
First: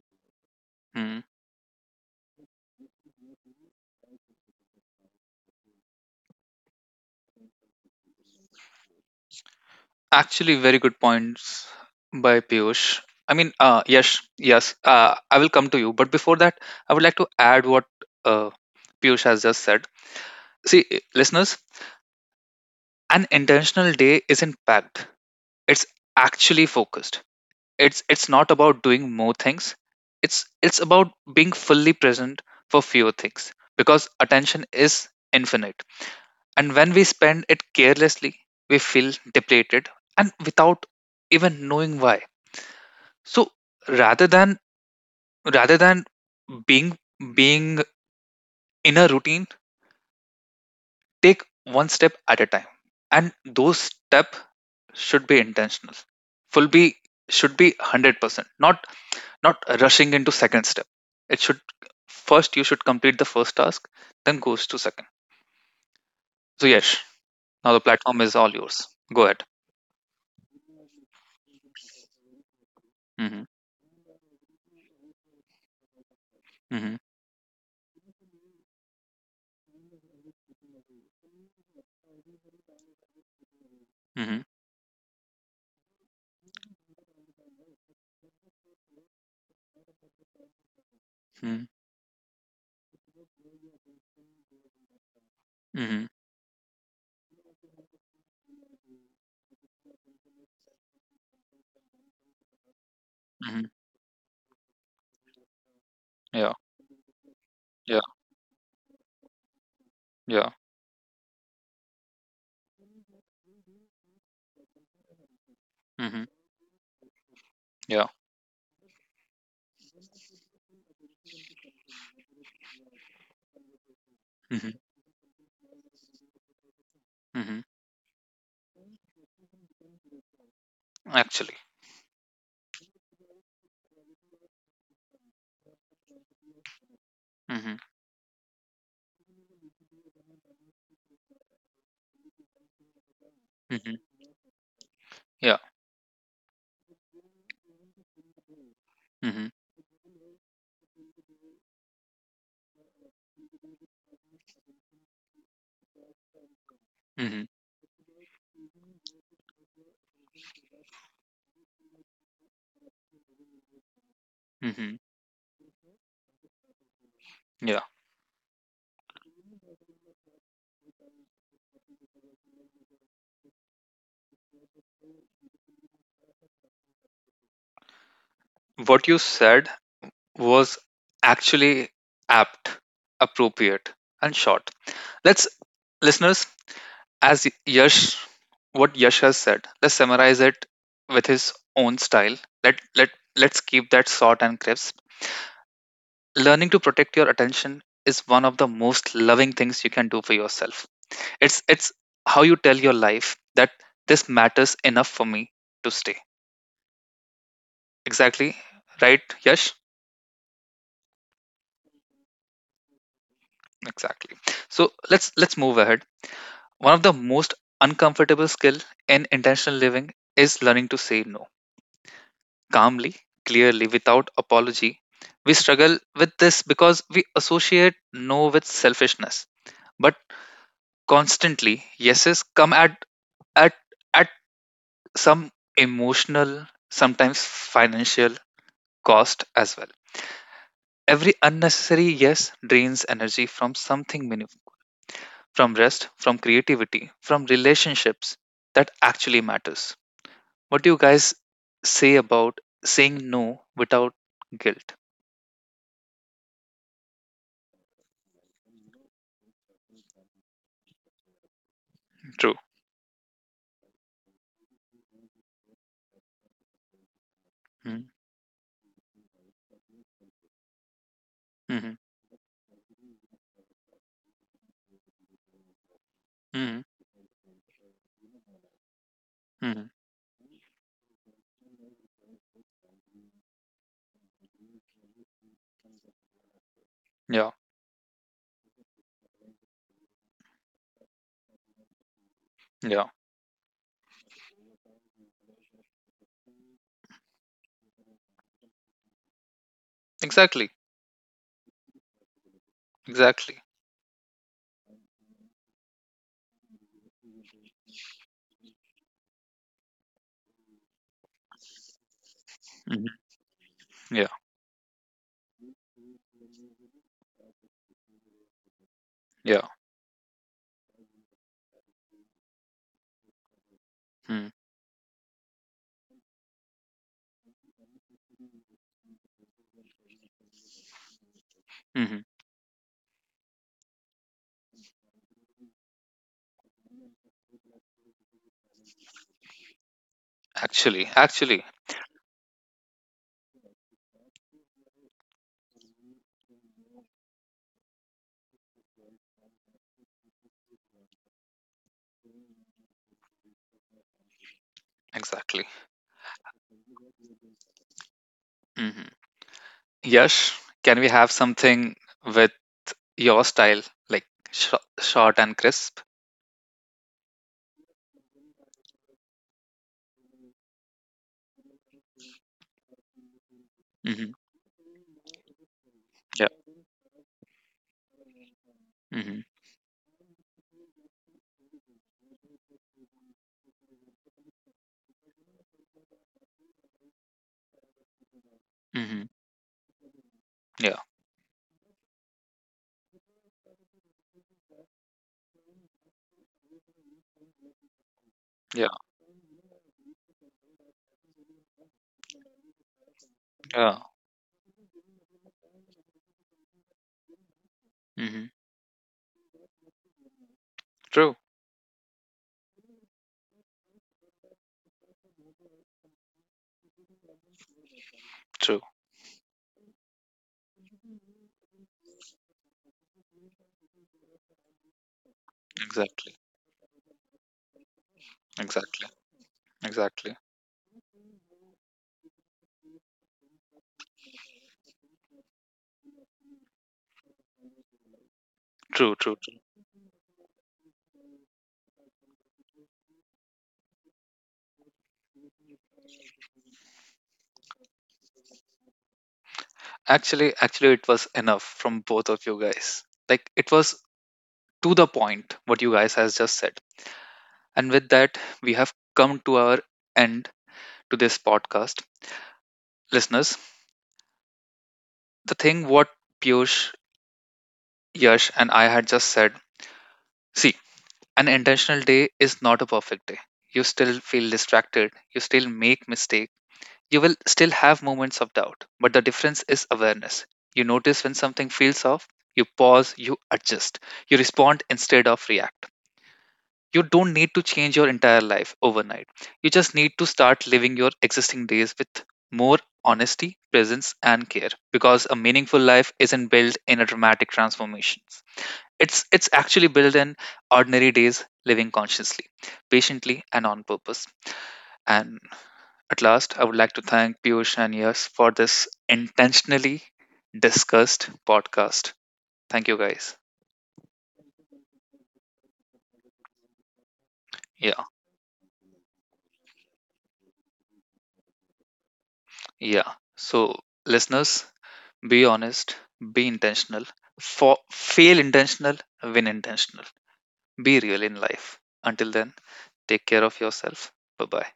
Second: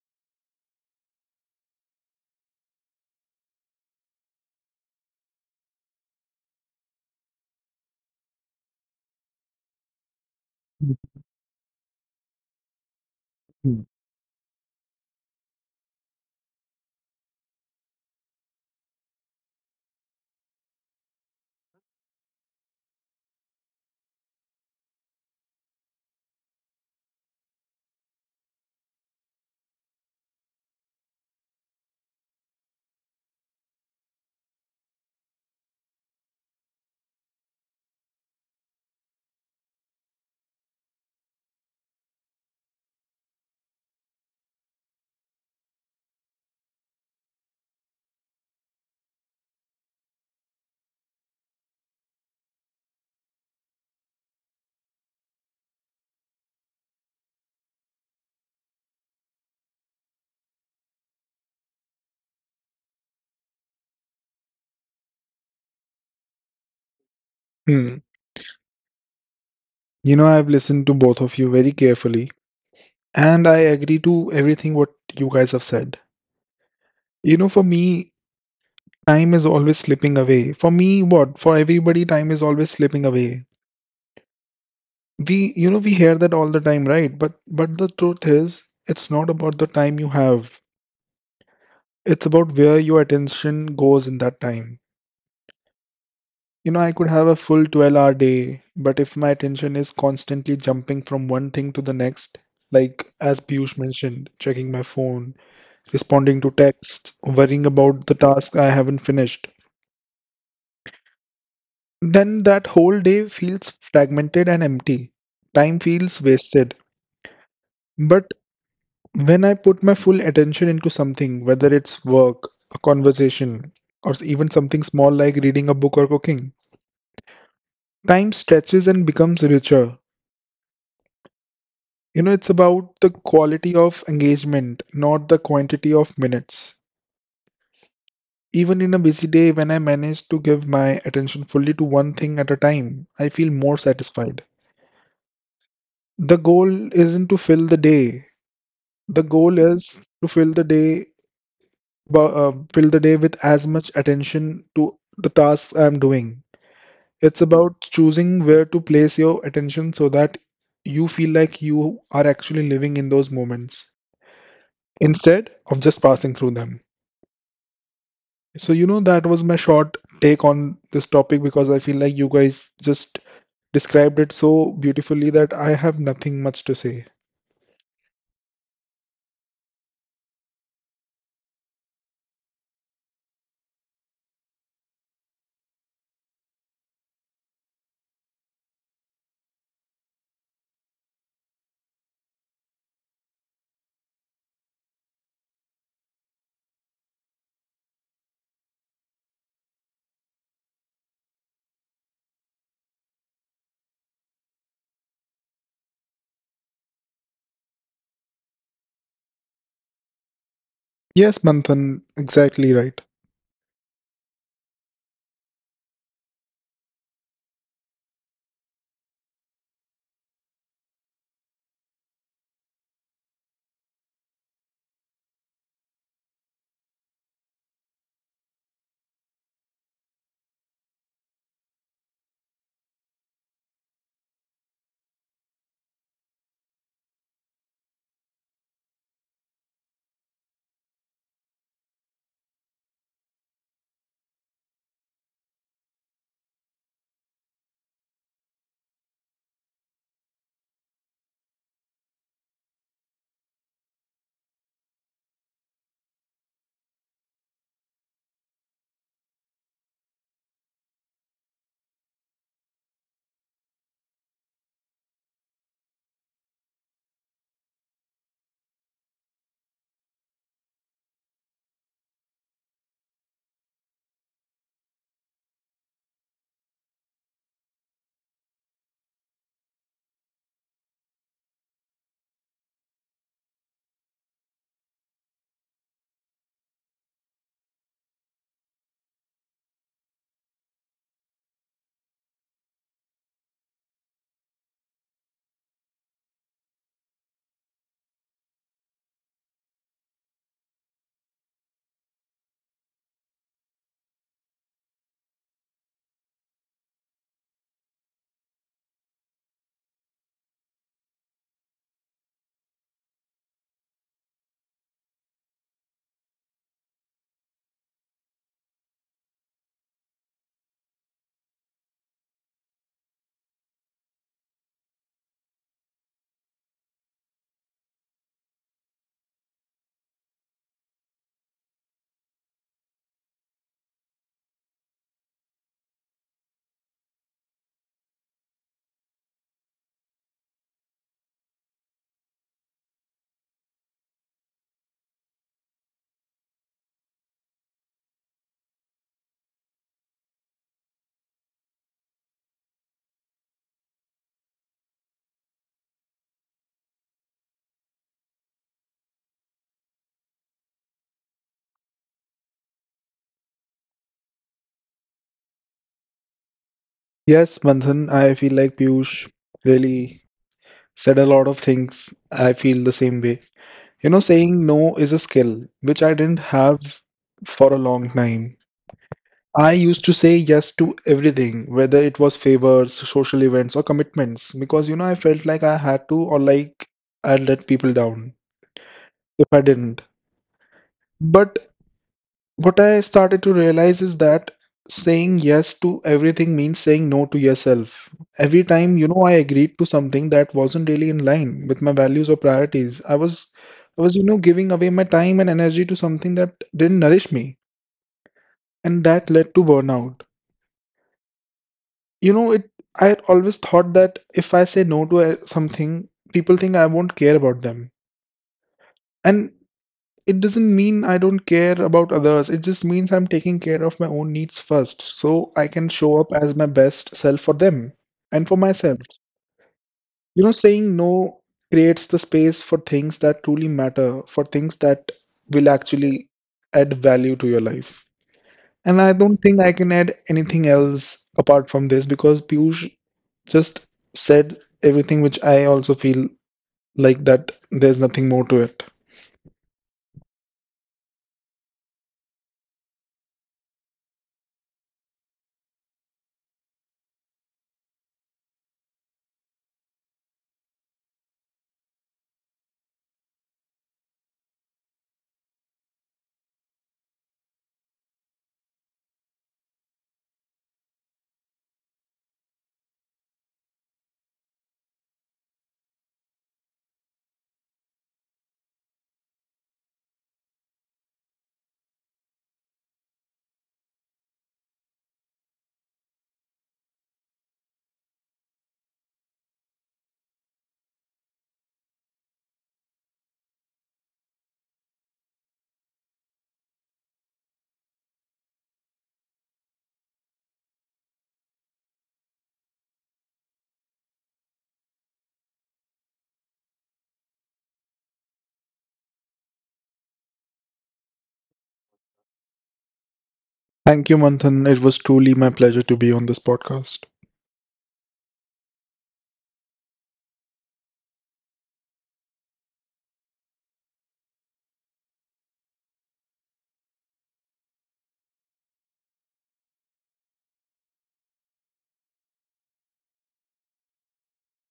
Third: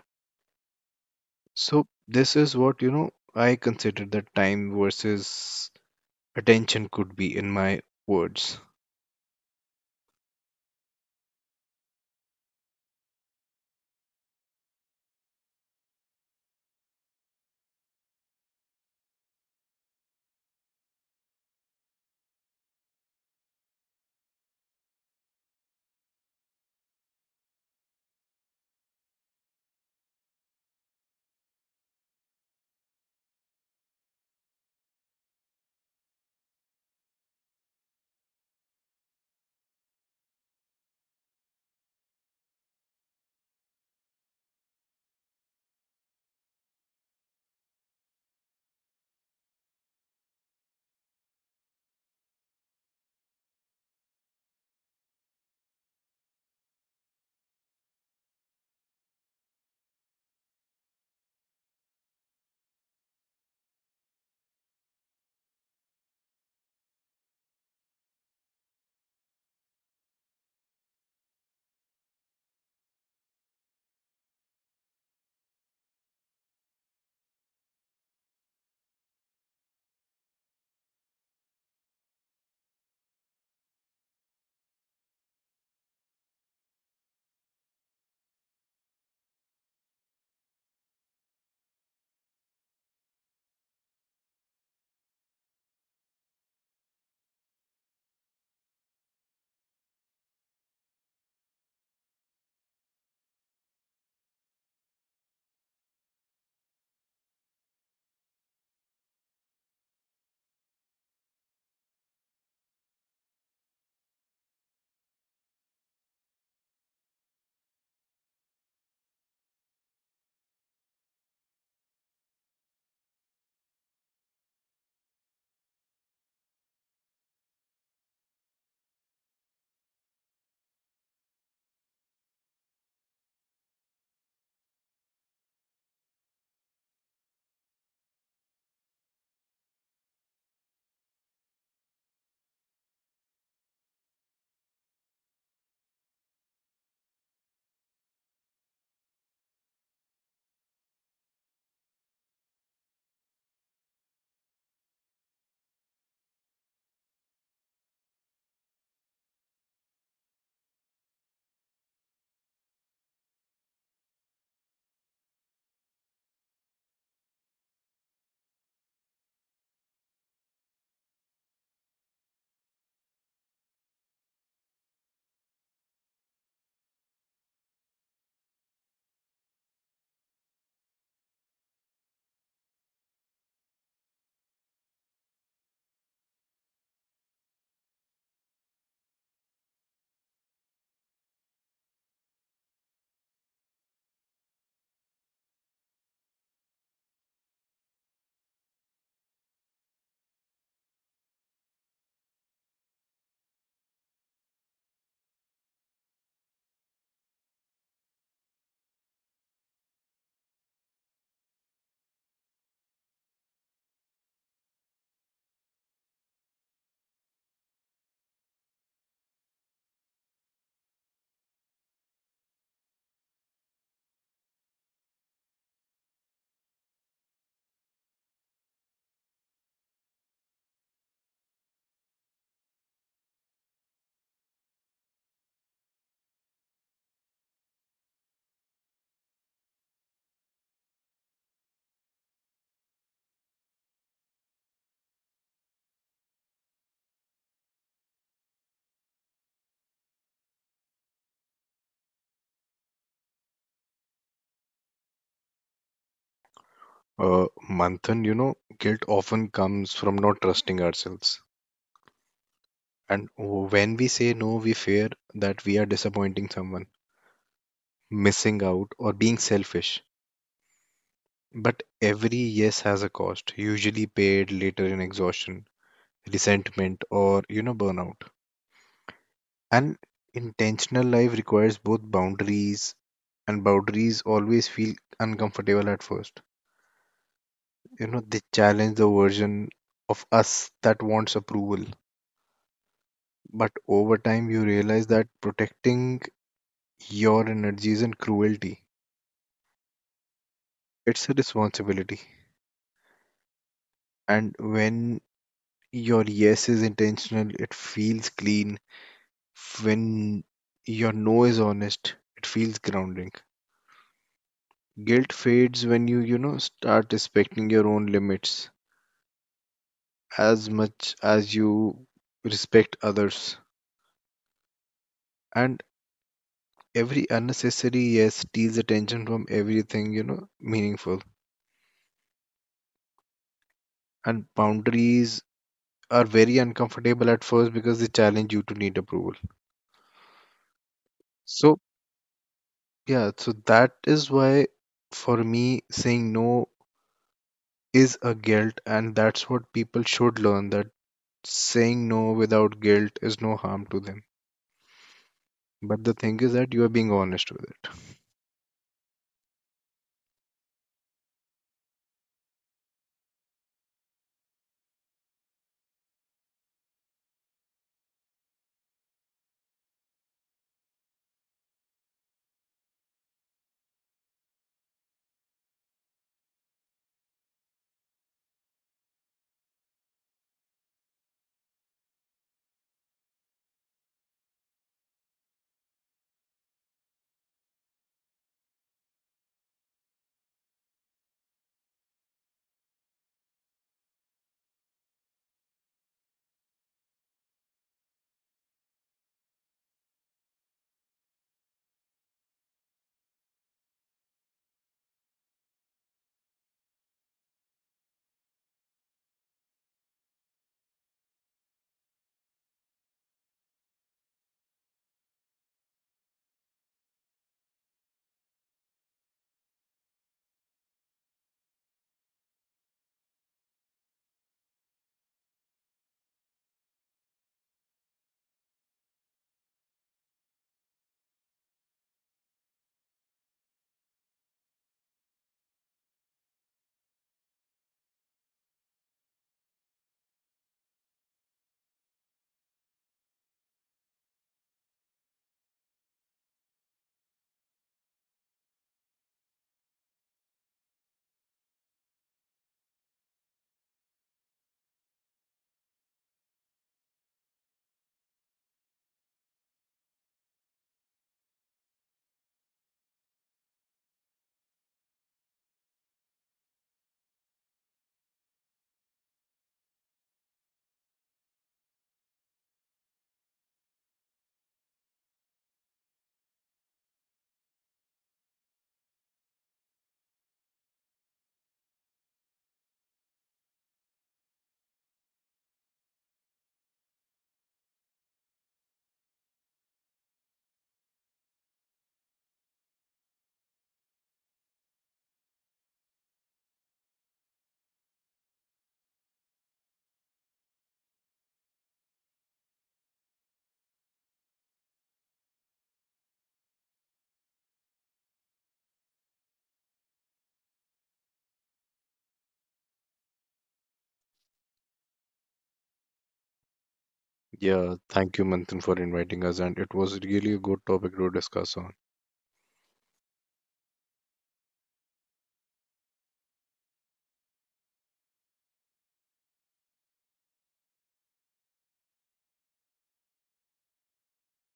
Speaker 1: mhm.
Speaker 3: So this is what, you know, I consider that time versus attention could be in my words.
Speaker 1: Actually, very good points by Piyush. I mean,
Speaker 2: Mhm.
Speaker 1: yes, yes. I will come to you, but before that, I would like to add what uh, Piyush has just said. See, listeners, an intentional day isn't packed; it's actually focused. It's not about doing more things, it's about being fully present for fewer things, because attention is infinite, and when we spend it carelessly we feel depleted and without even knowing why. So, rather than rather than being being in a routine, take one step at a time, and those step should be intentional, full be should be 100%, not rushing into second step. It should, first you should complete the first task, then goes to second. So yes, now the
Speaker 2: Hmm.
Speaker 1: platform is all yours. Go ahead.
Speaker 2: You know, I've listened to both of you very carefully,
Speaker 1: Mm-hmm.
Speaker 2: and I agree to everything what you guys have said.
Speaker 1: Mm-hmm.
Speaker 2: You know, for me, time is always slipping away. For me, what? For everybody, time is always slipping away.
Speaker 1: Mm-hmm.
Speaker 2: We hear that all the time, right? But the truth is, it's not about the time you have.
Speaker 1: Mm-hmm.
Speaker 2: It's about where your attention goes in that time.
Speaker 1: Mm-hmm.
Speaker 2: You know, I could have a full 12-hour day, but if my attention is constantly jumping from one thing to the next, like as
Speaker 1: Mm-hmm.
Speaker 2: Piyush mentioned, checking my phone, responding to
Speaker 1: Yeah.
Speaker 2: texts, worrying
Speaker 1: Yeah.
Speaker 2: about the task I haven't finished,
Speaker 1: Yeah.
Speaker 2: then that whole day feels fragmented and empty. Time
Speaker 1: Mm-hmm.
Speaker 2: feels wasted.
Speaker 1: Yeah.
Speaker 2: But when I put my full attention into something, whether it's work, a conversation, or even
Speaker 1: Mm-hmm.
Speaker 2: something small like reading a book or cooking,
Speaker 1: Mm-hmm.
Speaker 2: time stretches and becomes richer.
Speaker 1: Actually.
Speaker 2: You know, it's about the quality of engagement, not the quantity of minutes.
Speaker 1: Mm-hmm.
Speaker 2: Even in a busy day, when I manage to give my attention fully to one thing at a time, I feel more
Speaker 1: Mm-hmm.
Speaker 2: satisfied.
Speaker 1: Yeah.
Speaker 2: The goal isn't to fill the day, The
Speaker 1: Mm-hmm.
Speaker 2: goal is to fill the day, fill the day with as much attention to the tasks I'm doing.
Speaker 1: Mm-hmm.
Speaker 2: It's about choosing where to place your attention so that you feel like you are actually living in those moments
Speaker 1: Mm-hmm.
Speaker 2: instead of just passing through them.
Speaker 1: Yeah.
Speaker 2: So, you know, that was my short take on this topic because I feel like you guys just described it so beautifully that I have nothing much to say.
Speaker 1: What you said was actually apt, appropriate, and short. Let's Listeners, As Yash, what Yash has said, let's summarize it with his own style. Let let let's keep that short and crisp. Learning to protect your attention is one of the most loving things you can do for yourself. It's how you tell your life that this matters enough for me to stay. Exactly, right, Yash?
Speaker 2: Yes, Manthan, exactly right.
Speaker 1: Exactly. So let's move ahead. One of the most uncomfortable skill in intentional living is learning to say no calmly, clearly, without apology. We struggle with this because we associate no with selfishness. But constantly, yeses come at at some emotional, sometimes financial cost as well. Every unnecessary yes drains energy from something meaningful, from rest, from creativity, from relationships that actually matters. What do you guys say about saying no without guilt?
Speaker 3: uh Manthan, you know, guilt often comes from not trusting ourselves,
Speaker 1: True.
Speaker 3: and when we say no we fear that we are disappointing someone,
Speaker 1: Hmm.
Speaker 3: missing out, or being selfish. But
Speaker 1: Mm-hmm.
Speaker 3: every yes has a cost, usually paid later in exhaustion,
Speaker 1: Hmm.
Speaker 3: resentment, or, you know, burnout.
Speaker 1: Hmm.
Speaker 3: An intentional life requires both boundaries, and boundaries always feel uncomfortable at first.
Speaker 1: Yeah,
Speaker 3: You know, they challenge the version of us that wants approval.
Speaker 1: yeah,
Speaker 3: But over time, you realize that protecting your energy isn't cruelty,
Speaker 1: exactly,
Speaker 3: it's a responsibility.
Speaker 1: exactly.
Speaker 3: And when your yes is intentional, it feels clean; when your no is honest, it feels
Speaker 1: Hmm.
Speaker 3: grounding.
Speaker 1: Yeah,
Speaker 3: Guilt fades when you know, start respecting your own limits
Speaker 1: yeah.
Speaker 3: as much as you respect others.
Speaker 1: Mm-hmm.
Speaker 3: And every unnecessary yes steals attention from everything, you know, meaningful,
Speaker 1: Mm-hmm.
Speaker 3: and boundaries are very uncomfortable at first because they challenge you to need approval.
Speaker 1: Actually, actually,
Speaker 3: So yeah, so that is why for me saying no is a guilt, and that's what people should learn, that saying no without guilt is no harm to them.
Speaker 1: exactly.
Speaker 3: But the thing is that you are being honest with it.
Speaker 1: Hmm. Yash, can we have something with your style, like sh short and crisp?
Speaker 2: Yes, Manthan, I feel like Piyush really said a lot of things. I feel the same way. You know,
Speaker 1: Hmm.
Speaker 2: saying no is a skill which I didn't
Speaker 1: Yeah.
Speaker 2: have for a long time.
Speaker 1: Hmm.
Speaker 2: I used to say yes to everything, whether it was favors, social events, or commitments, because you know I felt like I had to or like I'd let people down
Speaker 1: Hmm.
Speaker 2: if I didn't.
Speaker 1: Yeah,
Speaker 2: But what I started to realize is that saying yes to everything means saying no to yourself. Every
Speaker 1: yeah,
Speaker 2: time, you know, I agreed to something that wasn't really in line with my values or priorities,
Speaker 1: yeah.
Speaker 2: I was, giving away my time and energy to something that didn't nourish me,
Speaker 1: Hmm.
Speaker 2: and that led to burnout.
Speaker 1: True,
Speaker 2: You know, it I always thought that if I say no to something, people think I won't care about them.
Speaker 1: true.
Speaker 2: And it doesn't mean I don't care about others. It just means I'm taking care of my own needs first, so I can show
Speaker 1: Exactly,
Speaker 2: up as my best self for them and for myself.
Speaker 1: exactly, exactly.
Speaker 2: You know, saying no creates the space for things that truly matter, for things that will actually add value to your life. And
Speaker 1: True,
Speaker 2: I
Speaker 1: true,
Speaker 2: don't
Speaker 1: true.
Speaker 2: think I can add anything else apart from this because Piyush just said everything which I also feel like that there's nothing more to it.
Speaker 1: Actually, it was enough from both of you guys. Like, it was to the point what you guys has just said. And with that, we have come to our end to this podcast. Listeners, the thing what Piyush, Yash, and I had just said, see, an intentional day is not a perfect day. You still feel distracted, you still make mistakes, you will still have moments of doubt, but the difference is awareness. You notice when something feels off, you pause, you adjust, you respond instead of react. You don't need to change your entire life overnight. You just need to start living your existing days with more honesty, presence, and care. Because a meaningful life isn't built in a dramatic transformations. It's actually built in ordinary days, living consciously, patiently, and on purpose. And at last, I would like to thank Piyush and Yash for this intentionally discussed podcast. Thank you guys.
Speaker 2: Thank you, Manthan. It was truly my pleasure to be on this podcast.
Speaker 3: Yeah,
Speaker 1: Yeah,
Speaker 3: thank you, Manthan, for inviting us, and it was really a good topic to discuss on.
Speaker 1: yeah. So, listeners, be honest, be intentional, fail intentional, win intentional. Be real in life. Until then, take care of yourself. Bye bye.